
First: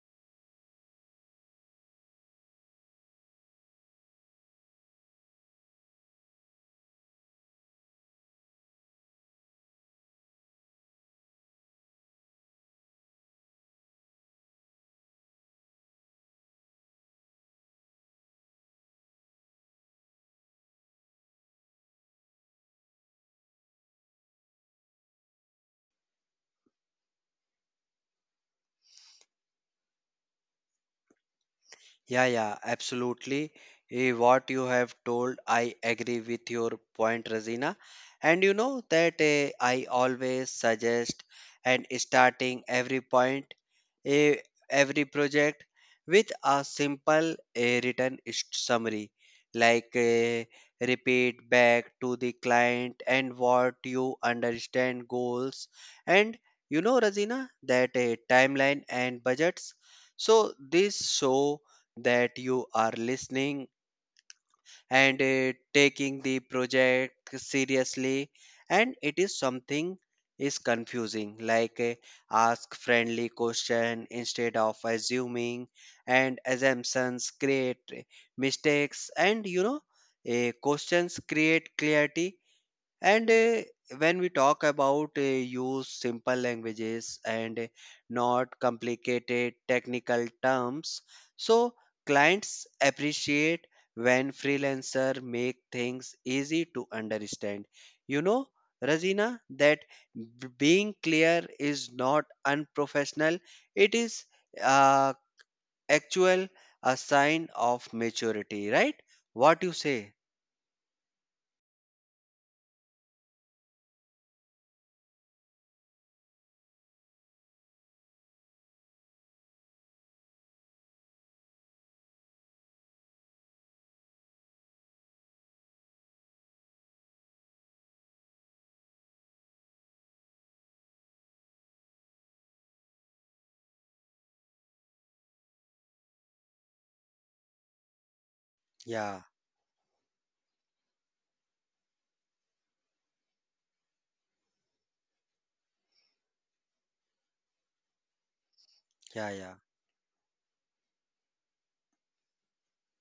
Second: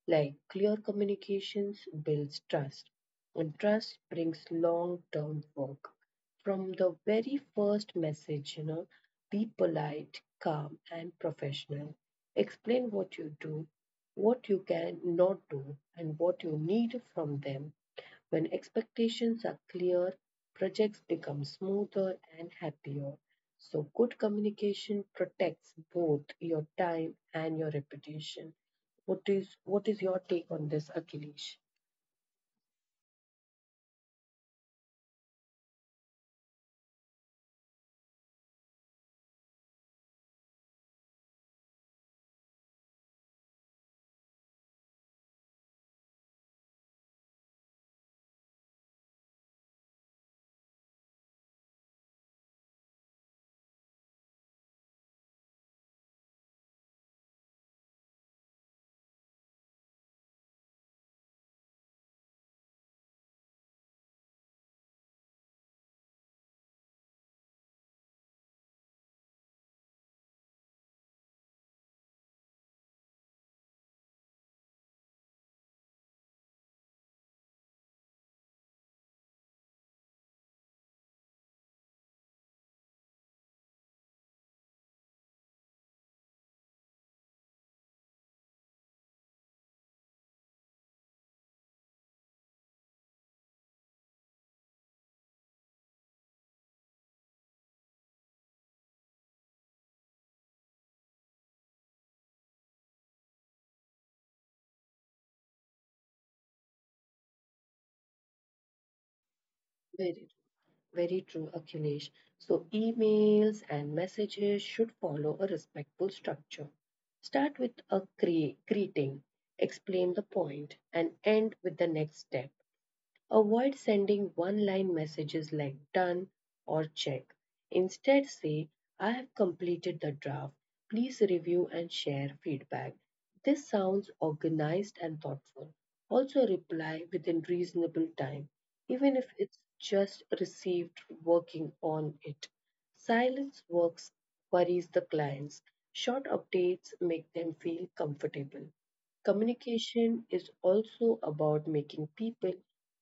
Like clear communications builds trust, and trust brings long-term work. From the very first message, you know, be polite, calm, and professional. Explain what you do, what you can not do, and what you need from them. When expectations are clear, projects become smoother and happier. So, good communication protects both your time and your reputation. What is what is your take on this, Akhilesh?
Yeah, yeah, absolutely. Eh, What you have told, I agree with your point, Razina. And you know that eh, I always suggest and starting every point, eh, every project with a simple eh, written s- summary, like eh, repeat back to the client and what you understand goals. And you know, Razina, that a timeline and budgets. So this show that you are listening and uh, taking the project seriously, and it is something is confusing like uh, ask friendly question instead of assuming, and assumptions create mistakes. And you know, uh, questions create clarity. And uh, when we talk about uh, use simple languages and uh, not complicated technical terms, so clients appreciate when freelancer make things easy to understand. You know, Razina, that b- being clear is not unprofessional. It is uh, actual a sign of maturity, right? What you say?
Very Very true, Akhilesh. So, emails and messages should follow a respectful structure. Start with a cre- greeting, explain the point, and end with the next step. Avoid sending one line messages like done or check. Instead, say, I have completed the draft. Please review and share feedback. This sounds organized and thoughtful. Also, reply within reasonable time, even
Yeah,
if it's just received working on it. Silence works worries the clients. Short updates make them feel comfortable.
yeah, yeah.
Communication is also about making people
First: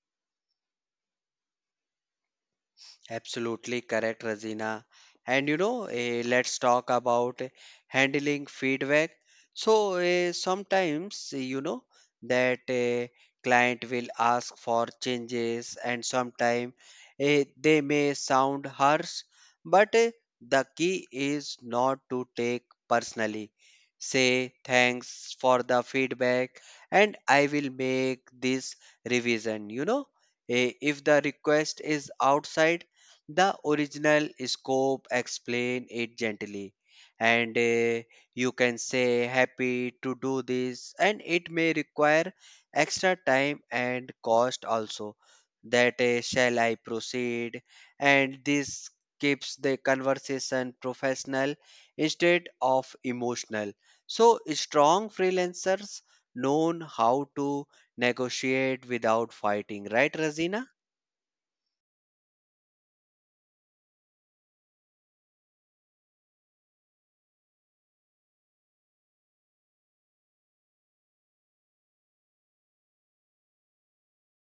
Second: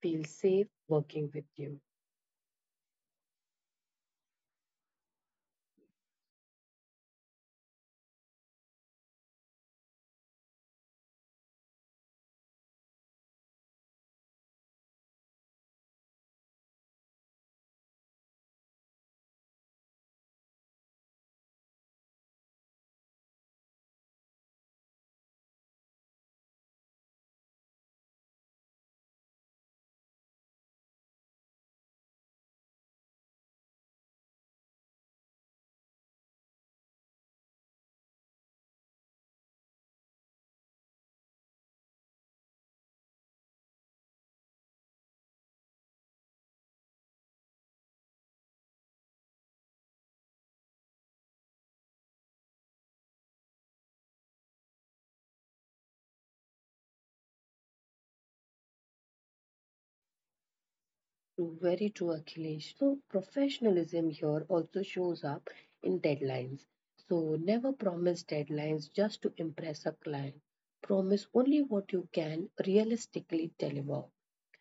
feel safe working with you.
Absolutely correct, Razina. And you know, eh, let's talk about handling feedback. So eh, sometimes eh, you know that a client will ask for changes, and sometimes they may sound harsh, but eh, the key is not to take personally. Say thanks for the feedback, and I will make this revision. You know, Eh, if the request is outside the original scope, explain it gently. And uh, you can say happy to do this, and it may require extra time and cost also. That uh, shall I proceed? And this keeps the conversation professional instead of emotional. So strong freelancers known how to negotiate without fighting, right, Razina?
True, very true, Akhilesh. So, professionalism here also shows up in deadlines. So, never promise deadlines just to impress a client. Promise only what you can realistically deliver.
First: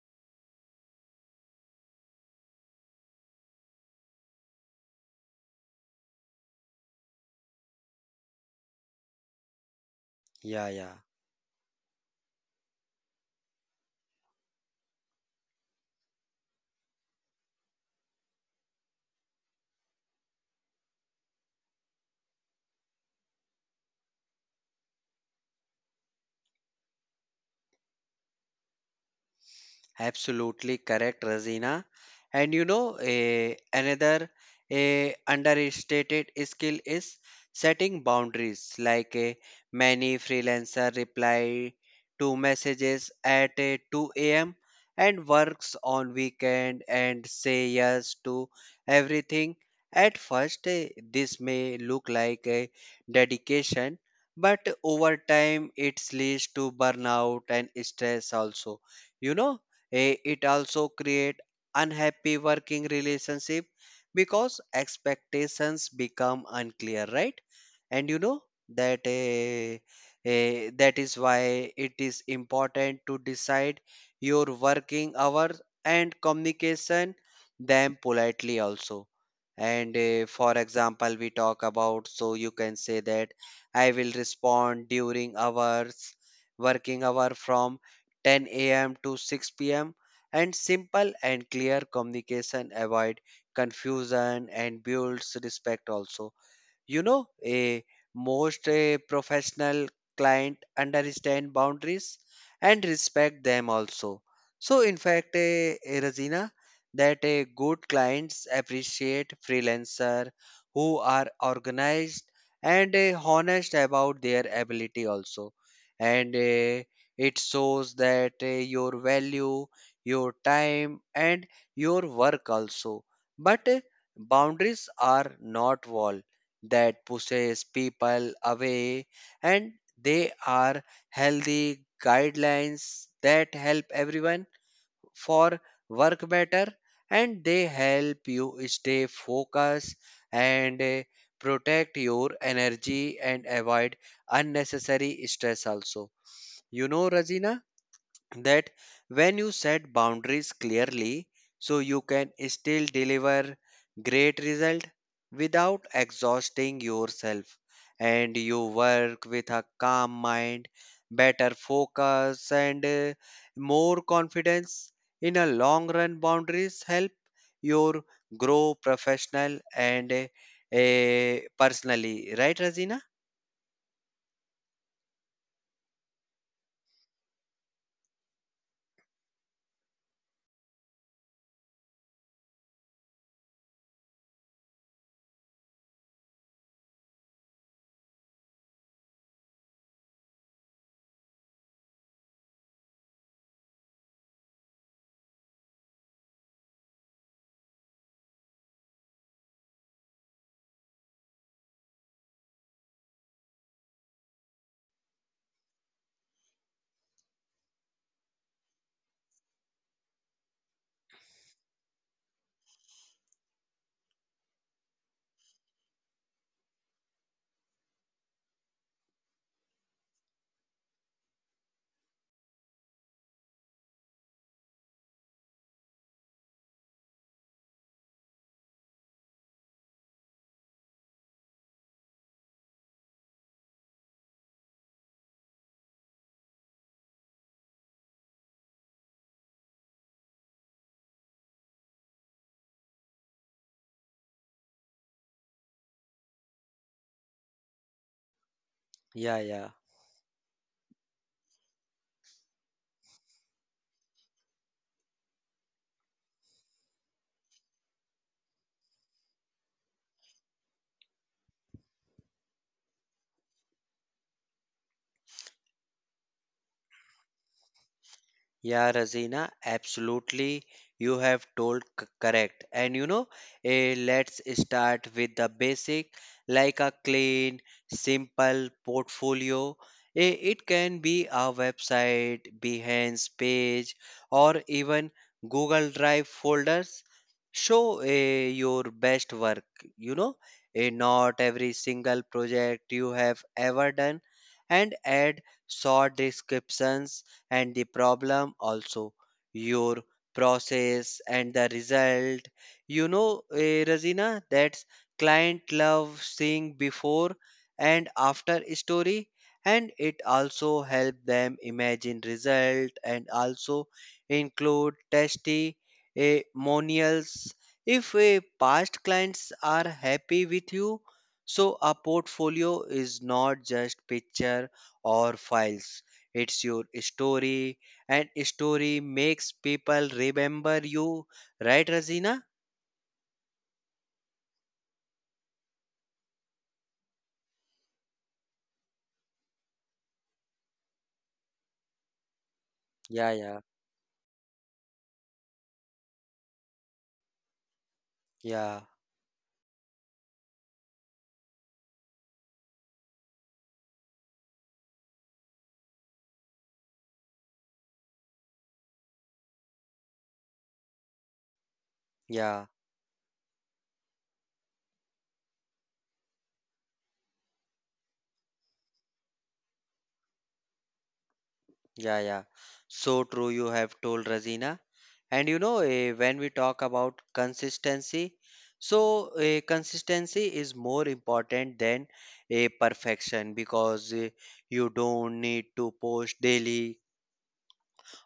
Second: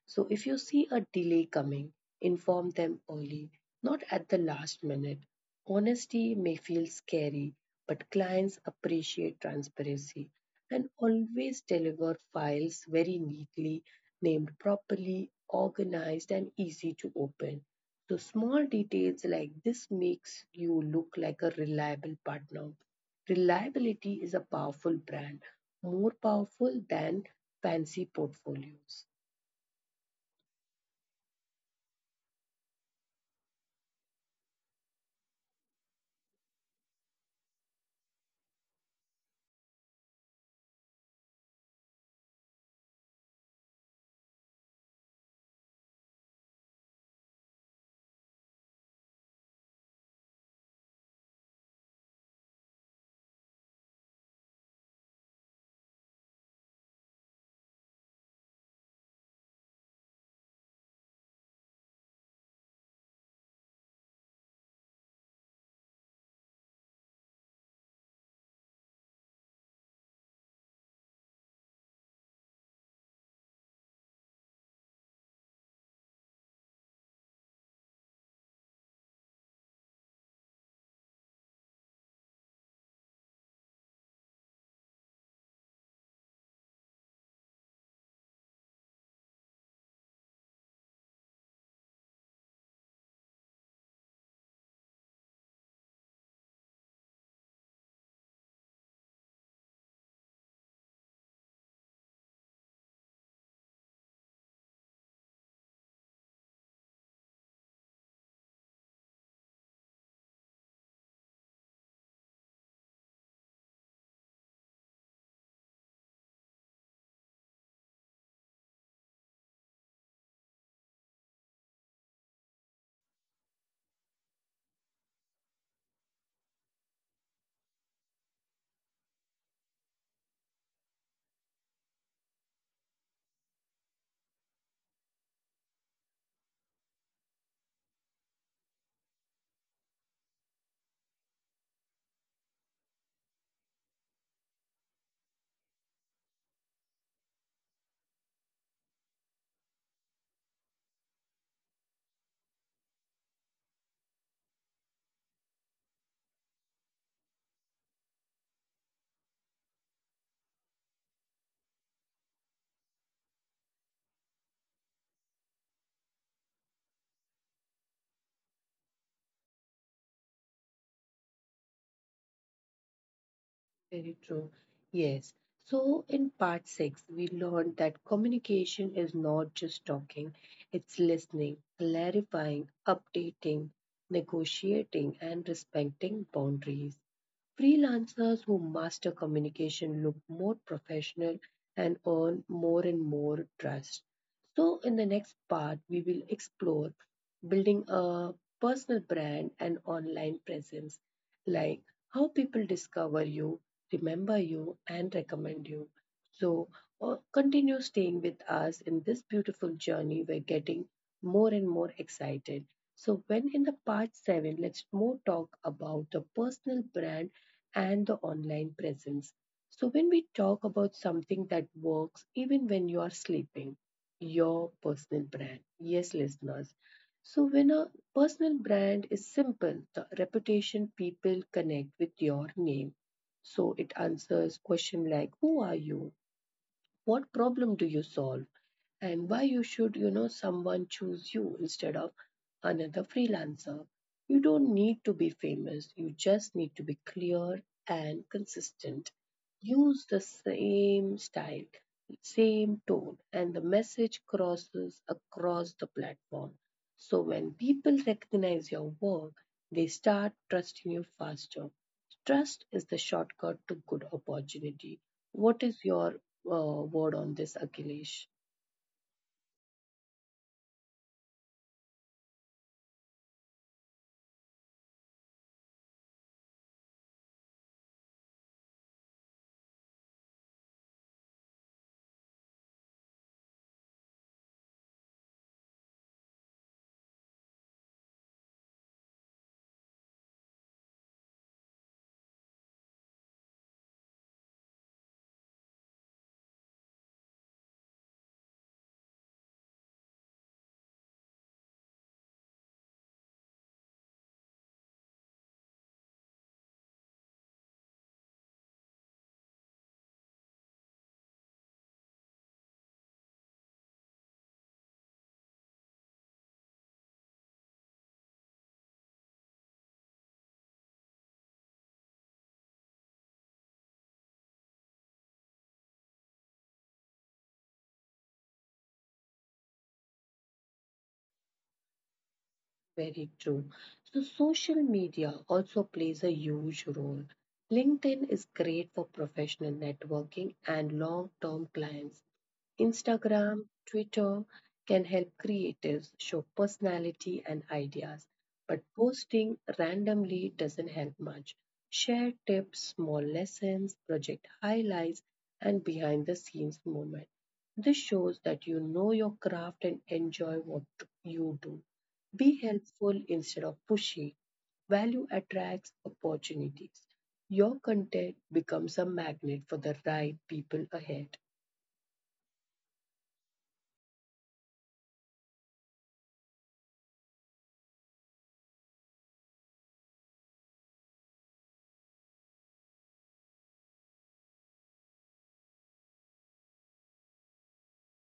So if you see a delay coming, inform them early, not at the last minute. Honesty may feel scary, but clients appreciate transparency
yeah
and
yeah
always deliver files very neatly, named properly, organized, and easy to open. So small details like this makes you look like a reliable partner. Reliability is a powerful brand, more powerful than fancy portfolios.
Absolutely correct, Razina. And you know, a, another a understated skill is setting boundaries. Like a, many freelancer reply to messages at a two a m and works on weekend and say yes to everything. At first, eh, this may look like a dedication, but over time, it leads to burnout and stress also. You know, Eh, it also create unhappy working relationship because expectations become unclear, right? And you know that eh, eh, that is why it is important to decide your working hours and communication them politely also. And eh, for example, we talk about, so you can say that I will respond during hours working hour from ten a m to six p m And simple and clear communication avoid confusion and builds respect also. You know, a most a professional client understand boundaries and respect them also. So, in fact, a, a Razina, that a good clients appreciate freelancer who are organized and eh, honest about their ability also, and eh, it shows that eh, your value, your time, and your work also. But eh, boundaries are not wall that pushes people away, and they are healthy guidelines that help everyone for work better. And they help you stay focused and uh, protect your energy and avoid unnecessary stress also. You know, razina, that when you set boundaries clearly, so you can still deliver great result without exhausting yourself. And you work with a calm mind, better focus, and uh, more confidence. In a long run, boundaries help your grow professional and uh, eh, personally, right, razina?
Very true. Yes. So, in part six, we learned that communication is not just talking, it's listening, clarifying, updating, negotiating, and respecting boundaries. Freelancers who master communication look more professional and earn more and more trust. So, in the next part, we will explore building a personal brand and online presence, like how people discover you, remember you, and recommend you. So, uh, continue staying with us in this beautiful journey. We're getting more and more excited. So, when in the part seven, let's more talk about the personal brand and the online presence. So, when we talk about something that works even when you are sleeping, your personal brand. Yes, listeners. So, when a personal brand is simple, the reputation people connect with your name. So it answers question like who are you? What problem do you solve? And why you should you know someone choose you instead of another freelancer? You don't need to be famous, you just need to be clear and consistent.
Yeah, yeah.
Use the same style, same tone and the message crosses across the platform. So when people recognize your work, they start trusting you faster. Trust is the shortcut to good opportunity. What is your uh, word on this, Akhilesh?
Yeah, Razina, absolutely. You have told c- correct. And you know, eh, let's start with the basic, like a clean, simple portfolio. Eh, it can be a website, Behance page, or even Google Drive folders. Show eh, your best work. You know, eh, not every single project you have ever done, and add short descriptions and the problem also, your process and the result. You know, eh, Razina, that's client love seeing before and after story, and it also help them imagine result. And also include testy testimonials if a past clients are happy with you. So a portfolio is not just picture or files, it's your story, and story makes people remember you, right, Razina?
Very true. So, social media also plays a huge role. LinkedIn is great for professional networking and long term clients,
Yeah, yeah,
Instagram, Twitter can help creatives show personality and ideas, but
yeah,
posting randomly doesn't help much. Share tips, small lessons, project highlights, and behind the scenes moment. This shows that you know your craft and enjoy what you do. Be
yeah,
helpful instead of pushy. Value attracts opportunities. Your content becomes a magnet for the right people ahead.
yeah, yeah. So true, you have told, Razina. And you know, eh, when we talk about consistency, so eh, consistency is more important than a perfection. Because eh, you don't need to post daily,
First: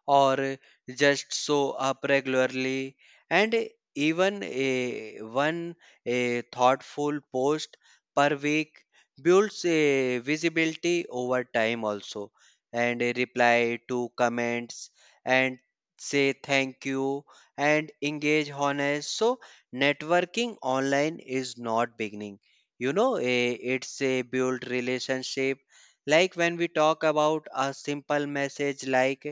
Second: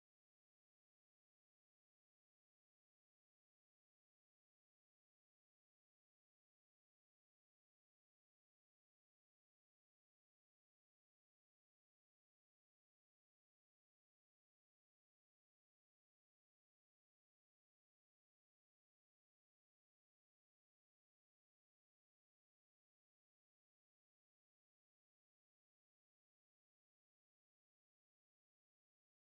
or just show up regularly, and even a one a thoughtful post per week builds a visibility over time also. And a reply to comments and say thank you and engage honest. So networking online is not beginning. You know, eh, it's a build relationship. Like when we talk about a simple message like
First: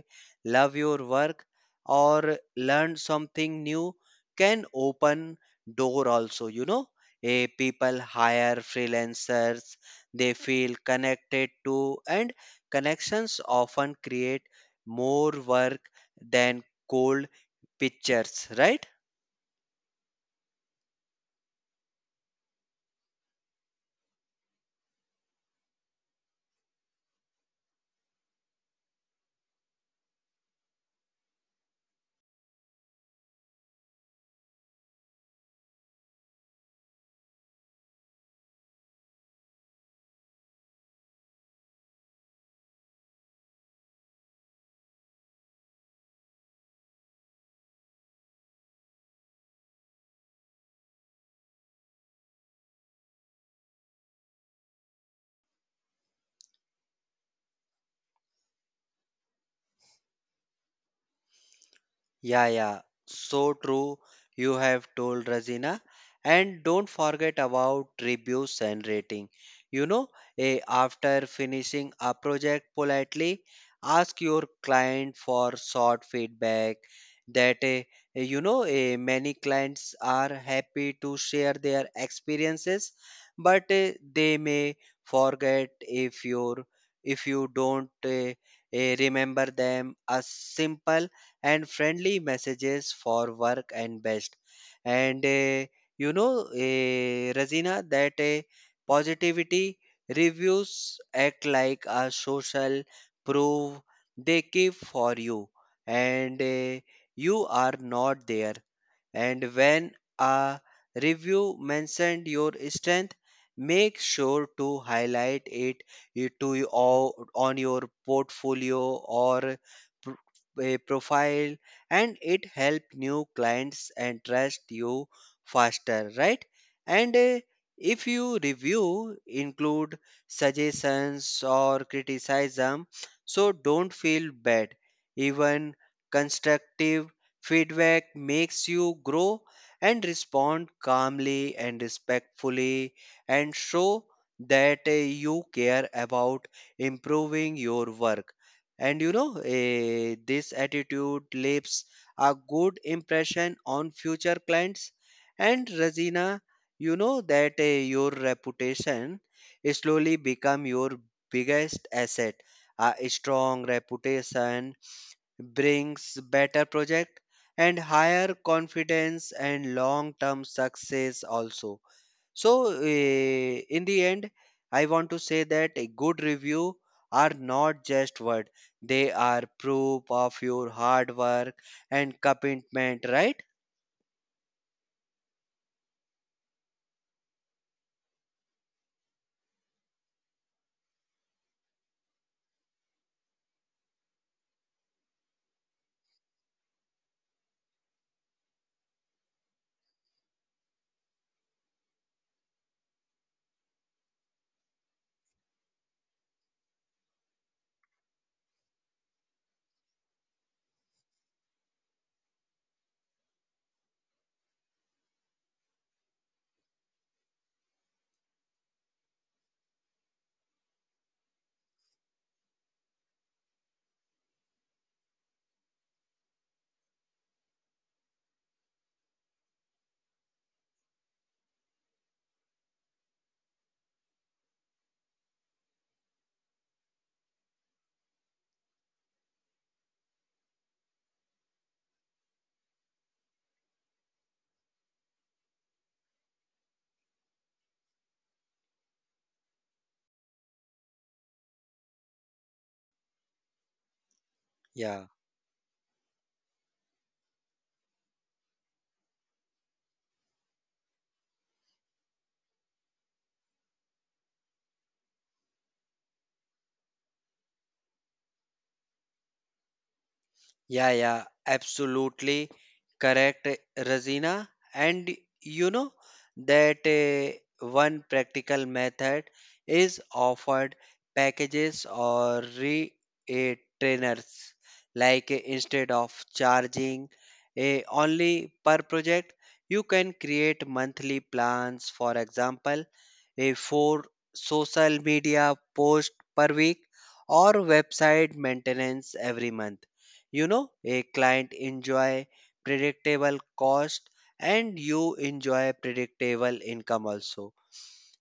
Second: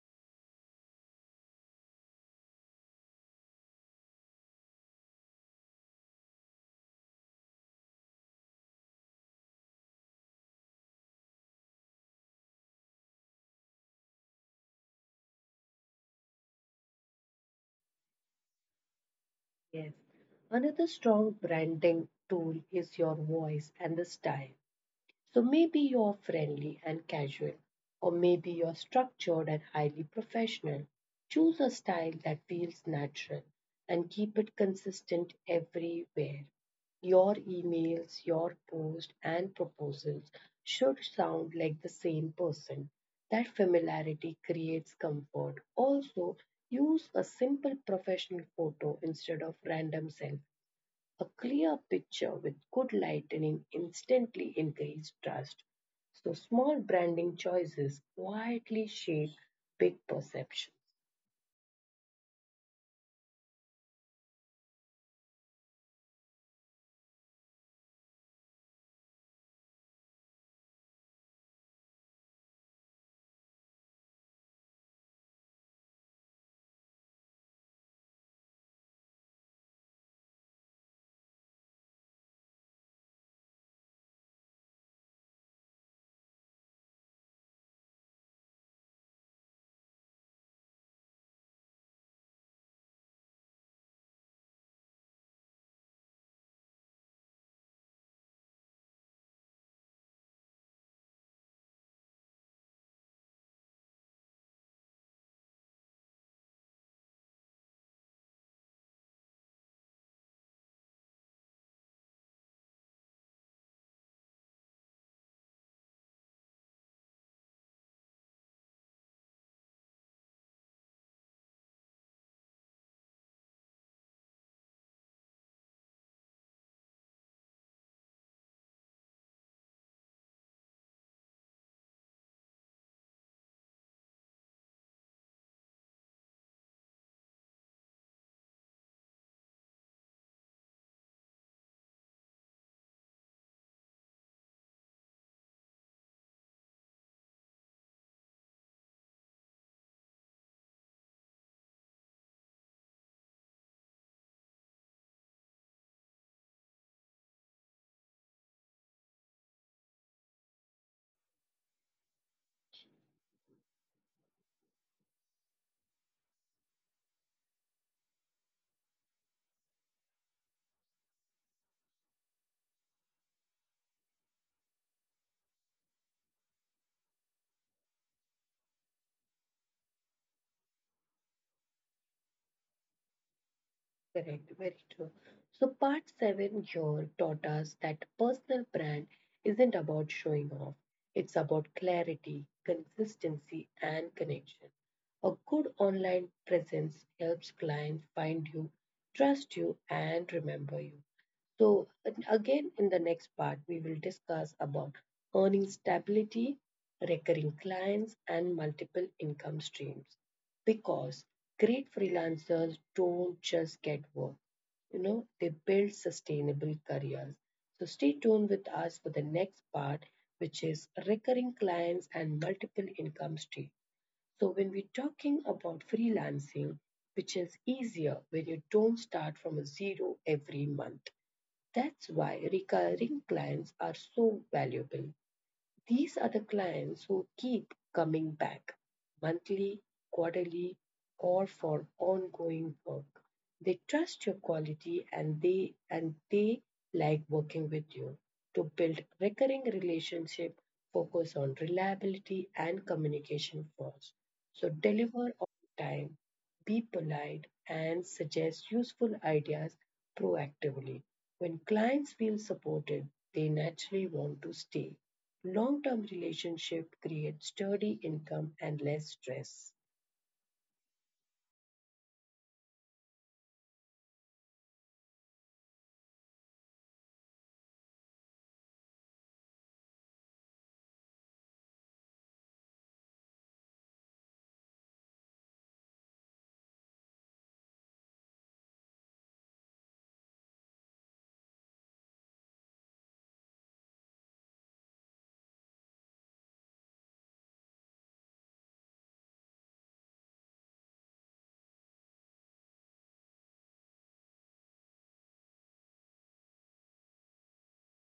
love your work or learn something new can open door also. You know, a people hire freelancers they feel connected to, and connections often create more work than cold pictures, right?
Yes. Another strong branding tool is your voice and the style. So maybe you're friendly and casual, or maybe you're structured and highly professional. Choose a style that feels natural and keep it consistent everywhere. Your emails, your posts, and proposals should sound like the same person. That familiarity creates comfort. Also, use a simple professional photo instead of random selfies. A clear picture with good lighting instantly encourages trust. So small branding choices quietly shape big perception.
Yeah, yeah, so true. You have told, Razina. And don't forget about reviews and rating. You know, eh, after finishing a project politely, ask your client for short feedback. That eh, eh, you know, eh, many clients are happy to share their experiences, but eh, they may forget if you if you don't eh, eh, remember them. A simple and friendly messages for work and best. And uh, you know, uh, Razina, that uh, positivity reviews act like a social proof they give for you, and uh, you are not there and when a review mentioned your strength, make sure to highlight it i- to y- o- on your portfolio or pro- a profile. And it help new clients and trust you faster, right? and uh, if you review include suggestions or criticism, so don't feel bad. Even constructive feedback makes you grow, and respond calmly and respectfully and show that uh, you care about improving your work. And you know, eh, This attitude leaves a good impression on future clients. And Razina, you know that uh, your reputation slowly become your biggest asset. A strong reputation brings better project and higher confidence and long term success also. So eh, in the end, I want to say that a good review are not just word, they are proof of your hard work and commitment, right?
Correct, very true. So, part seven here taught us that personal brand isn't about showing off, it's about clarity, consistency, and connection. A good online presence helps clients find you, trust you, and remember you. So, and again, in the next part, we will discuss about earning stability, recurring clients, and multiple income streams because great freelancers don't just get work, you know, they build sustainable careers. So stay tuned with us for the next part, which is recurring clients and multiple income stream. So when we're talking about freelancing, which is easier when you don't start from a zero every month. That's why recurring clients are so valuable. These are the clients who keep coming back monthly, quarterly, or for ongoing work. They trust your quality and they and they like working with you. To build recurring relationship, focus on reliability and communication first. So
yeah
deliver on time, be polite and suggest useful ideas proactively. When clients feel supported, they naturally want to stay. Long term relationship create sturdy income and less stress.
Yeah, yeah, absolutely correct, Razina. And you know that uh, one practical method is offered packages or re uh, trainers. Like uh, instead of charging uh, only per project, you can create monthly plans. For example, a four social media post per week or website maintenance every month. You know, a client enjoy predictable cost and you enjoy predictable income also.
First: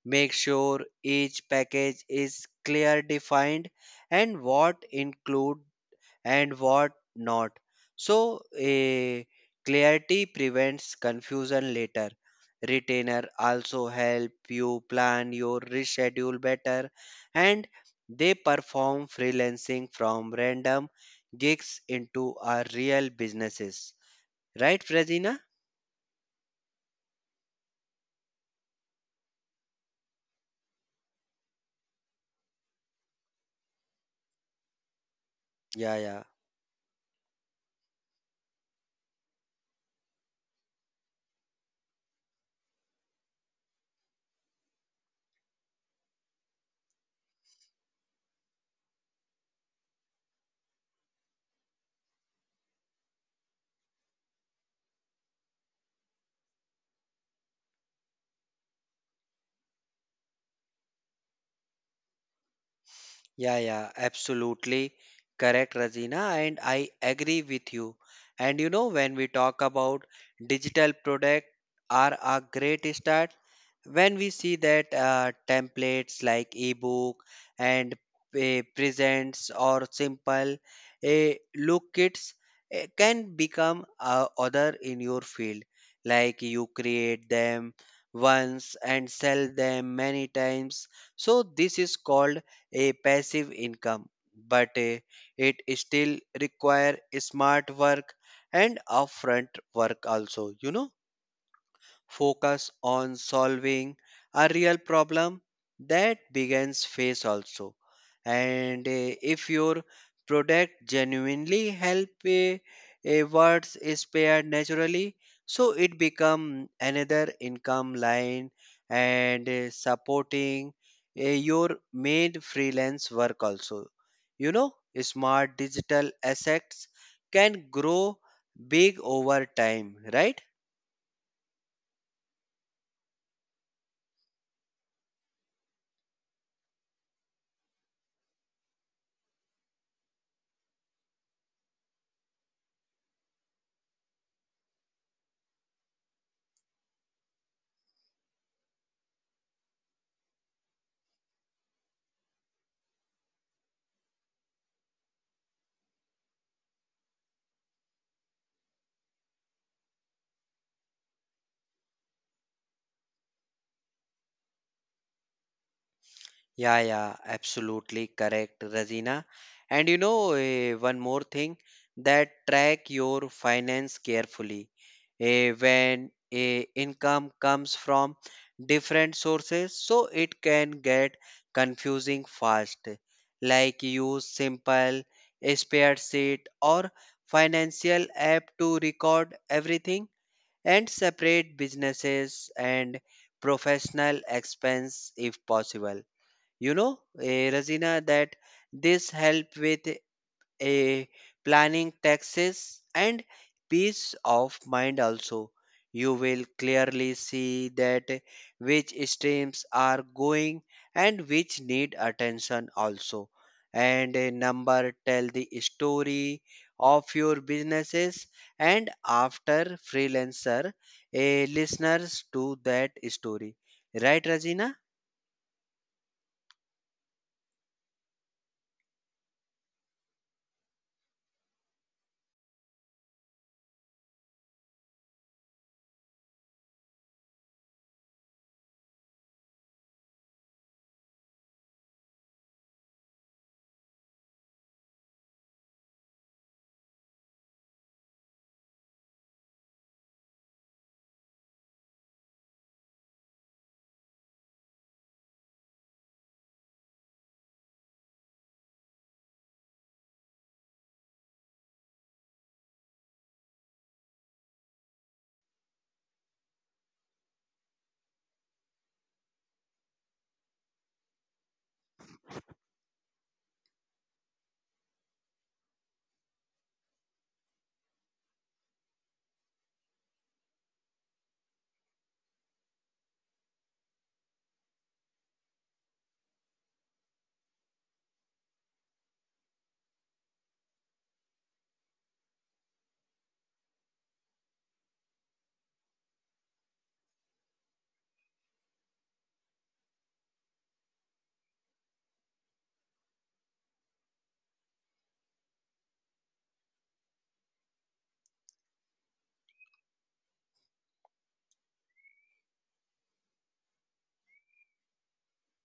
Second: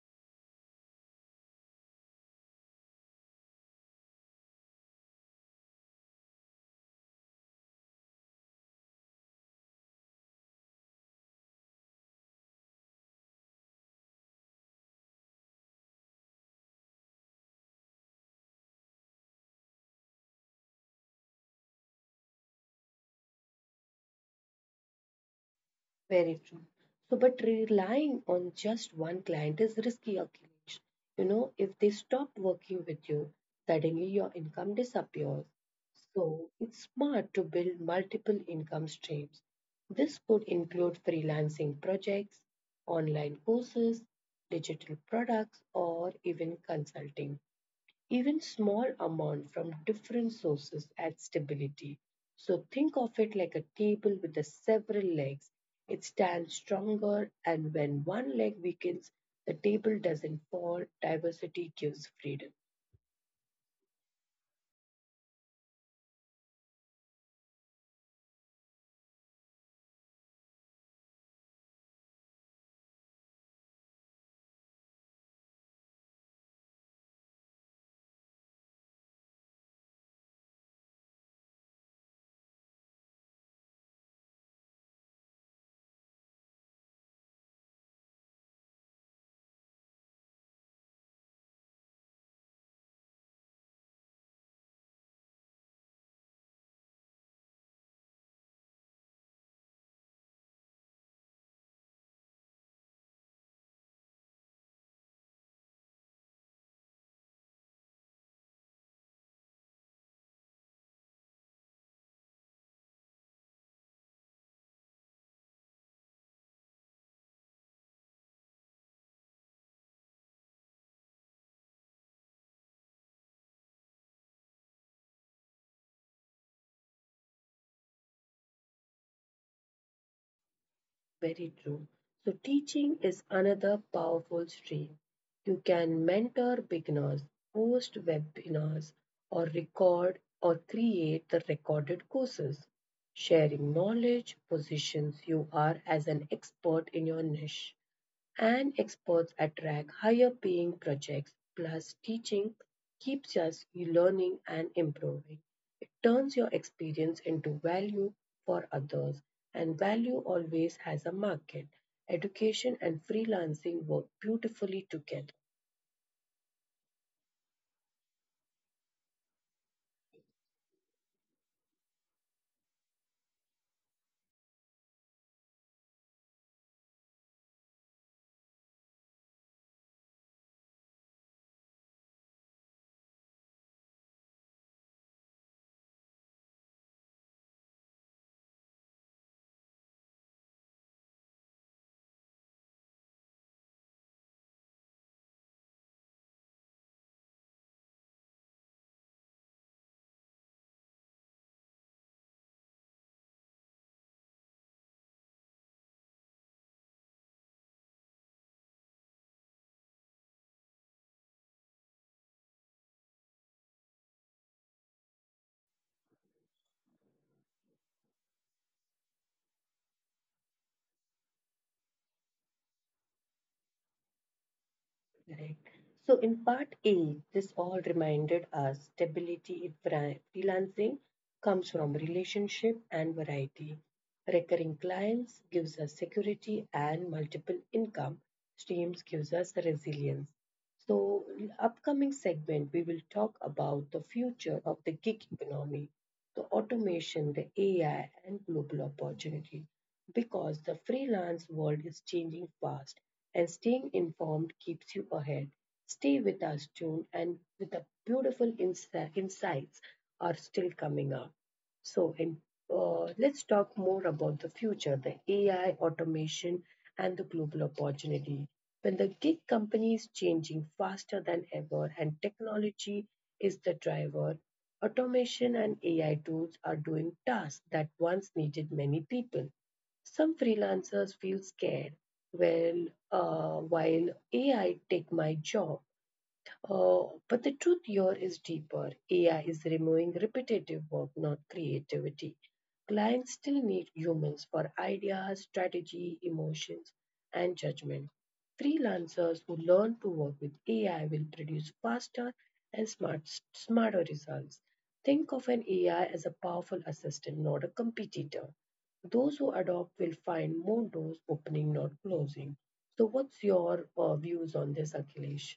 Make sure each package is clear defined and what include and what not. So, a clarity prevents confusion later. Retainer also help you plan your reschedule better, and they perform freelancing from random gigs into our real businesses. Right, Razina?
Very true. So, but relying on just one client is risky, Akhilesh. You know, if they stop working with you, suddenly your income disappears.
Yeah, yeah,
So, it's smart to build multiple income streams. This could include freelancing projects, online courses, digital products, or even consulting. Even small amount from different sources add stability. So think of it like a table with the several legs. It stands stronger and when one leg weakens, the table doesn't fall. Diversity gives freedom.
yeah, yeah, absolutely correct, Razina, and I agree with you. And you know, when we talk about digital product are a great start, when we see that uh, templates like ebook and eh, presents or simple eh, look kits eh, can become a other in your field. Like you create them once and sell them many times, so this is called a passive income. But eh, it still require smart work and upfront work also. You know, focus on solving a real problem that begins face also. And eh, if your product genuinely help a, a words is spared naturally, so it become another income line and eh, supporting eh, your main freelance work also. You know, smart digital assets can grow big over time, right?
Very true. So, teaching is another powerful stream. You can mentor beginners, host webinars, or record or create the recorded courses. Sharing knowledge positions you are as an expert in your niche and experts attract higher paying projects. Plus, teaching keeps us learning and improving. It turns your experience into value for others, and value always has a market. Education and freelancing work beautifully together.
Yeah, yeah, absolutely correct, Razina. And you know, eh, one more thing, that track your finance carefully. Eh, when eh, income comes from different sources, so it can get confusing fast. Like use simple eh, spreadsheet or financial app to record everything and separate businesses and professional expense if possible. You know, eh, Razina, that this help with a planning taxes and peace of mind also. You will clearly see that which streams are going and which need attention also. And a number tell the story of your businesses, and after freelancer a listeners to that story, right, Razina?
Right. So in part A, this all reminded us stability in fri- freelancing comes from relationship and variety. Recurring clients gives us security and multiple income streams gives us resilience. So, in upcoming segment, we will talk about the future of the gig economy, the automation, the A I, and global opportunity. Because the freelance world is changing fast, and staying informed keeps you ahead. Stay with us, June, and with the beautiful ins- insights are still coming up. So, in, uh, let's talk more about the future, the A I, automation, and the global opportunity. When the gig economy is changing faster than ever and technology is the driver, automation and A I tools are doing tasks that once needed many people. Some freelancers feel scared. Well, uh, while A I take my job, uh, but the truth here is deeper. A I is removing repetitive work, not creativity. Clients still need humans for ideas, strategy, emotions, and judgment. Freelancers who learn to work with A I will produce faster and smart, smarter results. Think of an A I as a powerful assistant, not a competitor. Those who adopt will find more doors opening, not closing. So, what's your uh, views on this, Akhilesh?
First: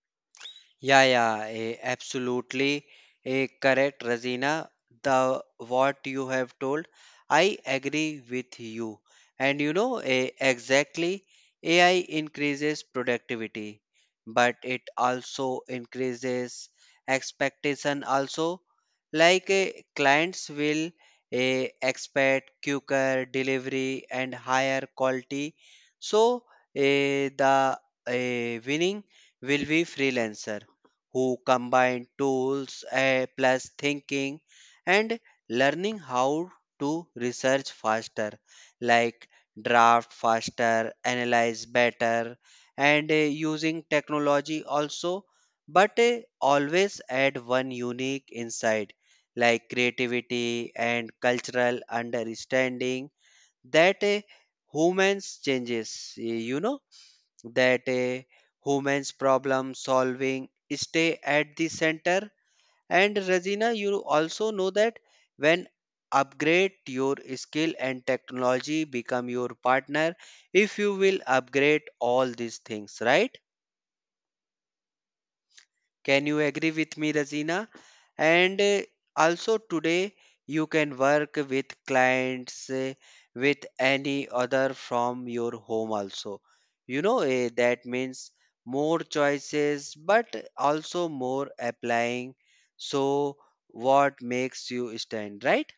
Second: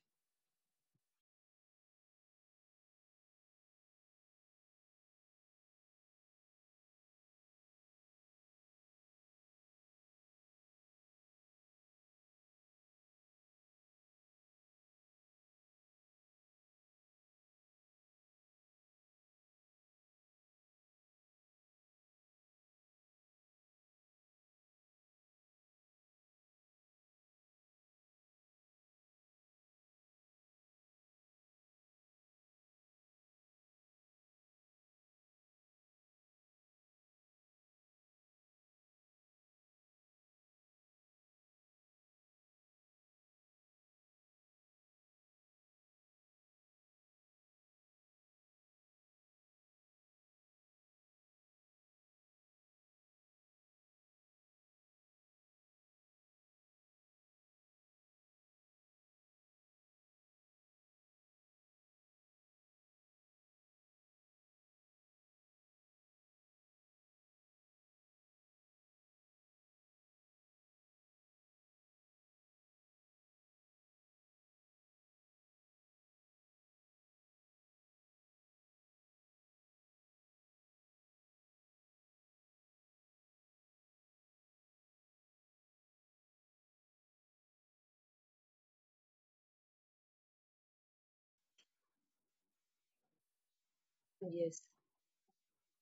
Yeah, yeah, eh, absolutely eh, correct, Razina. The what you have told, I agree with you. And you know, eh, exactly, A I increases productivity, but it also increases expectation also. Like eh, clients will eh, expect quicker delivery and higher quality. So eh, the eh, winning will be freelancer who combine tools eh, plus thinking and learning how to research faster, like draft faster, analyze better, and eh, using technology also, but eh, always add one unique insight like creativity and cultural understanding that eh, humans changes. Eh, you know that a woman's problem solving stay at the center. And Regina, you also know that when upgrade your skill and technology become your partner if you will upgrade all these things, right? Can you agree with me, Razina? And uh, Also today you can work with clients uh, with any other from your home also. You know uh, that means more choices, but also more applying. So what
Yes.
makes you stand, right?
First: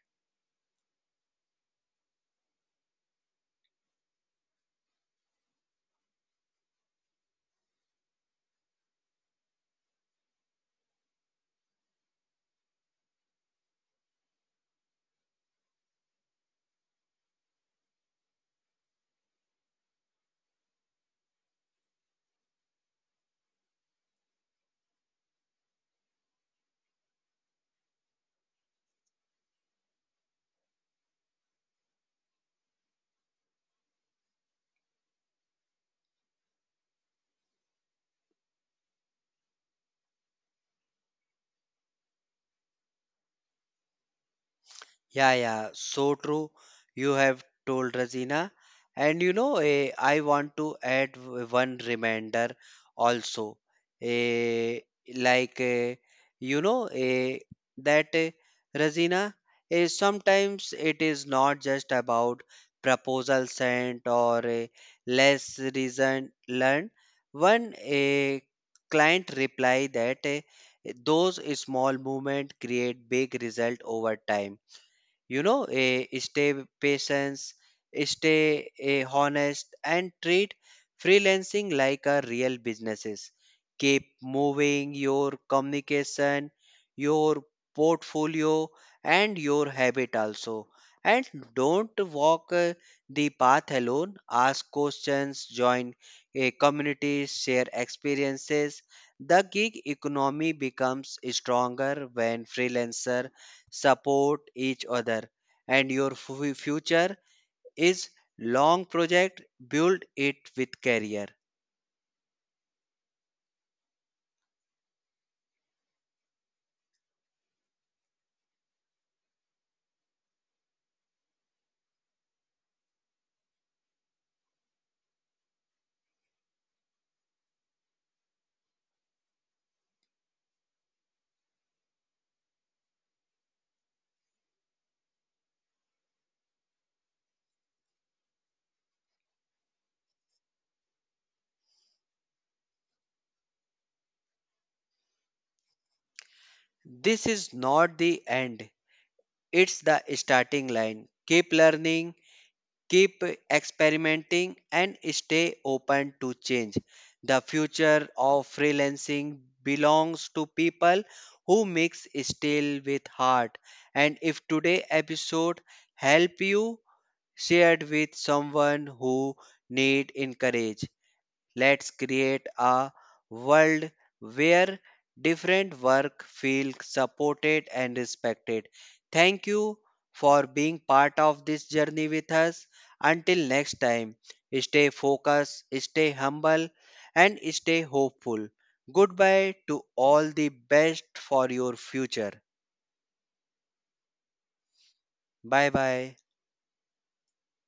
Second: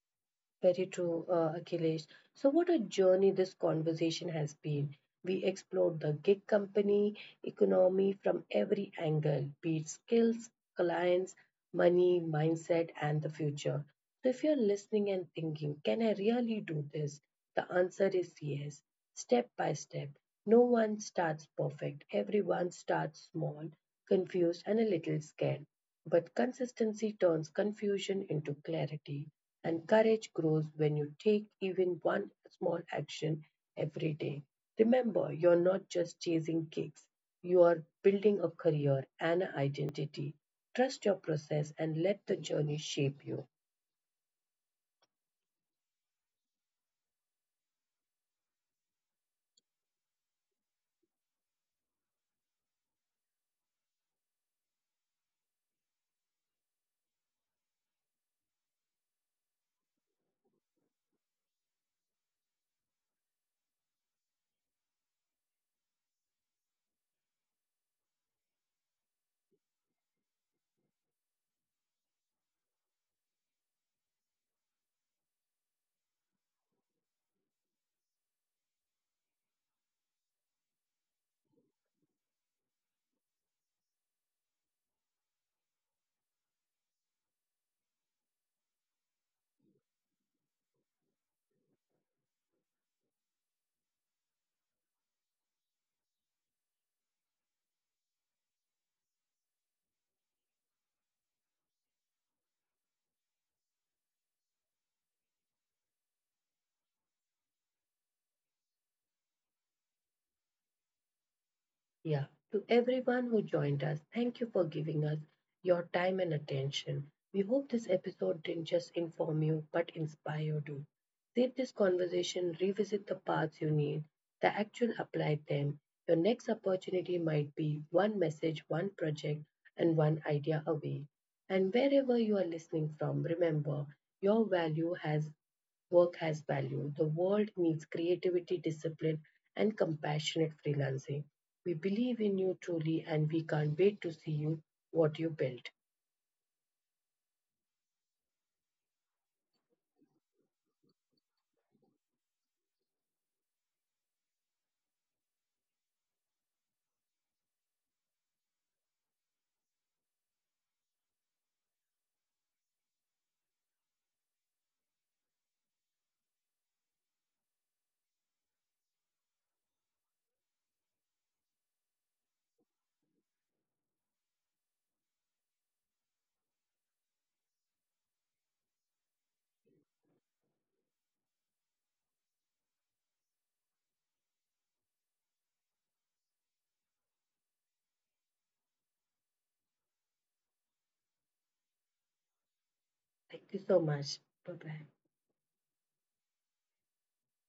Very true, uh, Akhilesh. So, what a journey this conversation has been. We explored the gig company economy from every angle, be it skills, clients, money, mindset, and the future. So, if you're listening and thinking, can I really do this? The answer is yes, step by step. No one starts perfect, everyone starts small, confused, and a little scared. But consistency turns confusion into clarity, and courage grows when you take even one small action every day. Remember, you're not just chasing gigs, you are building a career and an identity. Trust your process and let the journey shape you.
Yeah, yeah, so true. You have told Razina. And you know, eh, I want to add w- one reminder also. Eh, like, eh, you know, eh, that eh, Razina, eh, sometimes it is not just about proposal sent or eh, less reason learned. One eh, client reply, that eh, those small movement create big result over time. You know, eh, stay patience, stay eh, honest, and treat freelancing like a real businesses. Keep moving your communication, your portfolio, and your habit also. And don't walk eh, the path alone. Ask questions, join a community, share experiences. The gig economy becomes stronger when freelancer support each other, and your fu- future is long project. Build it with career.
Yeah. To everyone who joined us, thank you for giving us your time and attention. We hope this episode didn't just inform you, but inspire you. Save this conversation, revisit the paths you need, the actual apply them. Your next opportunity might be one message, one project, and one idea away. And wherever you are listening from, remember your value has work has value. The world needs creativity, discipline, and compassionate freelancing. We believe in you truly, and we can't wait to see you what you built.
This is not the end, it's the starting line. Keep learning, keep experimenting, and stay open to change. The future of freelancing belongs to people who mix steel with heart. And if today episode help you, shared with someone who need encourage. Let's create a world where different work feel supported and respected. Thank you for being part of this journey with us. Until next time, stay focused, stay humble, and stay hopeful. Goodbye to all the best for your future.
Thank you so much. Bye bye.
Bye bye.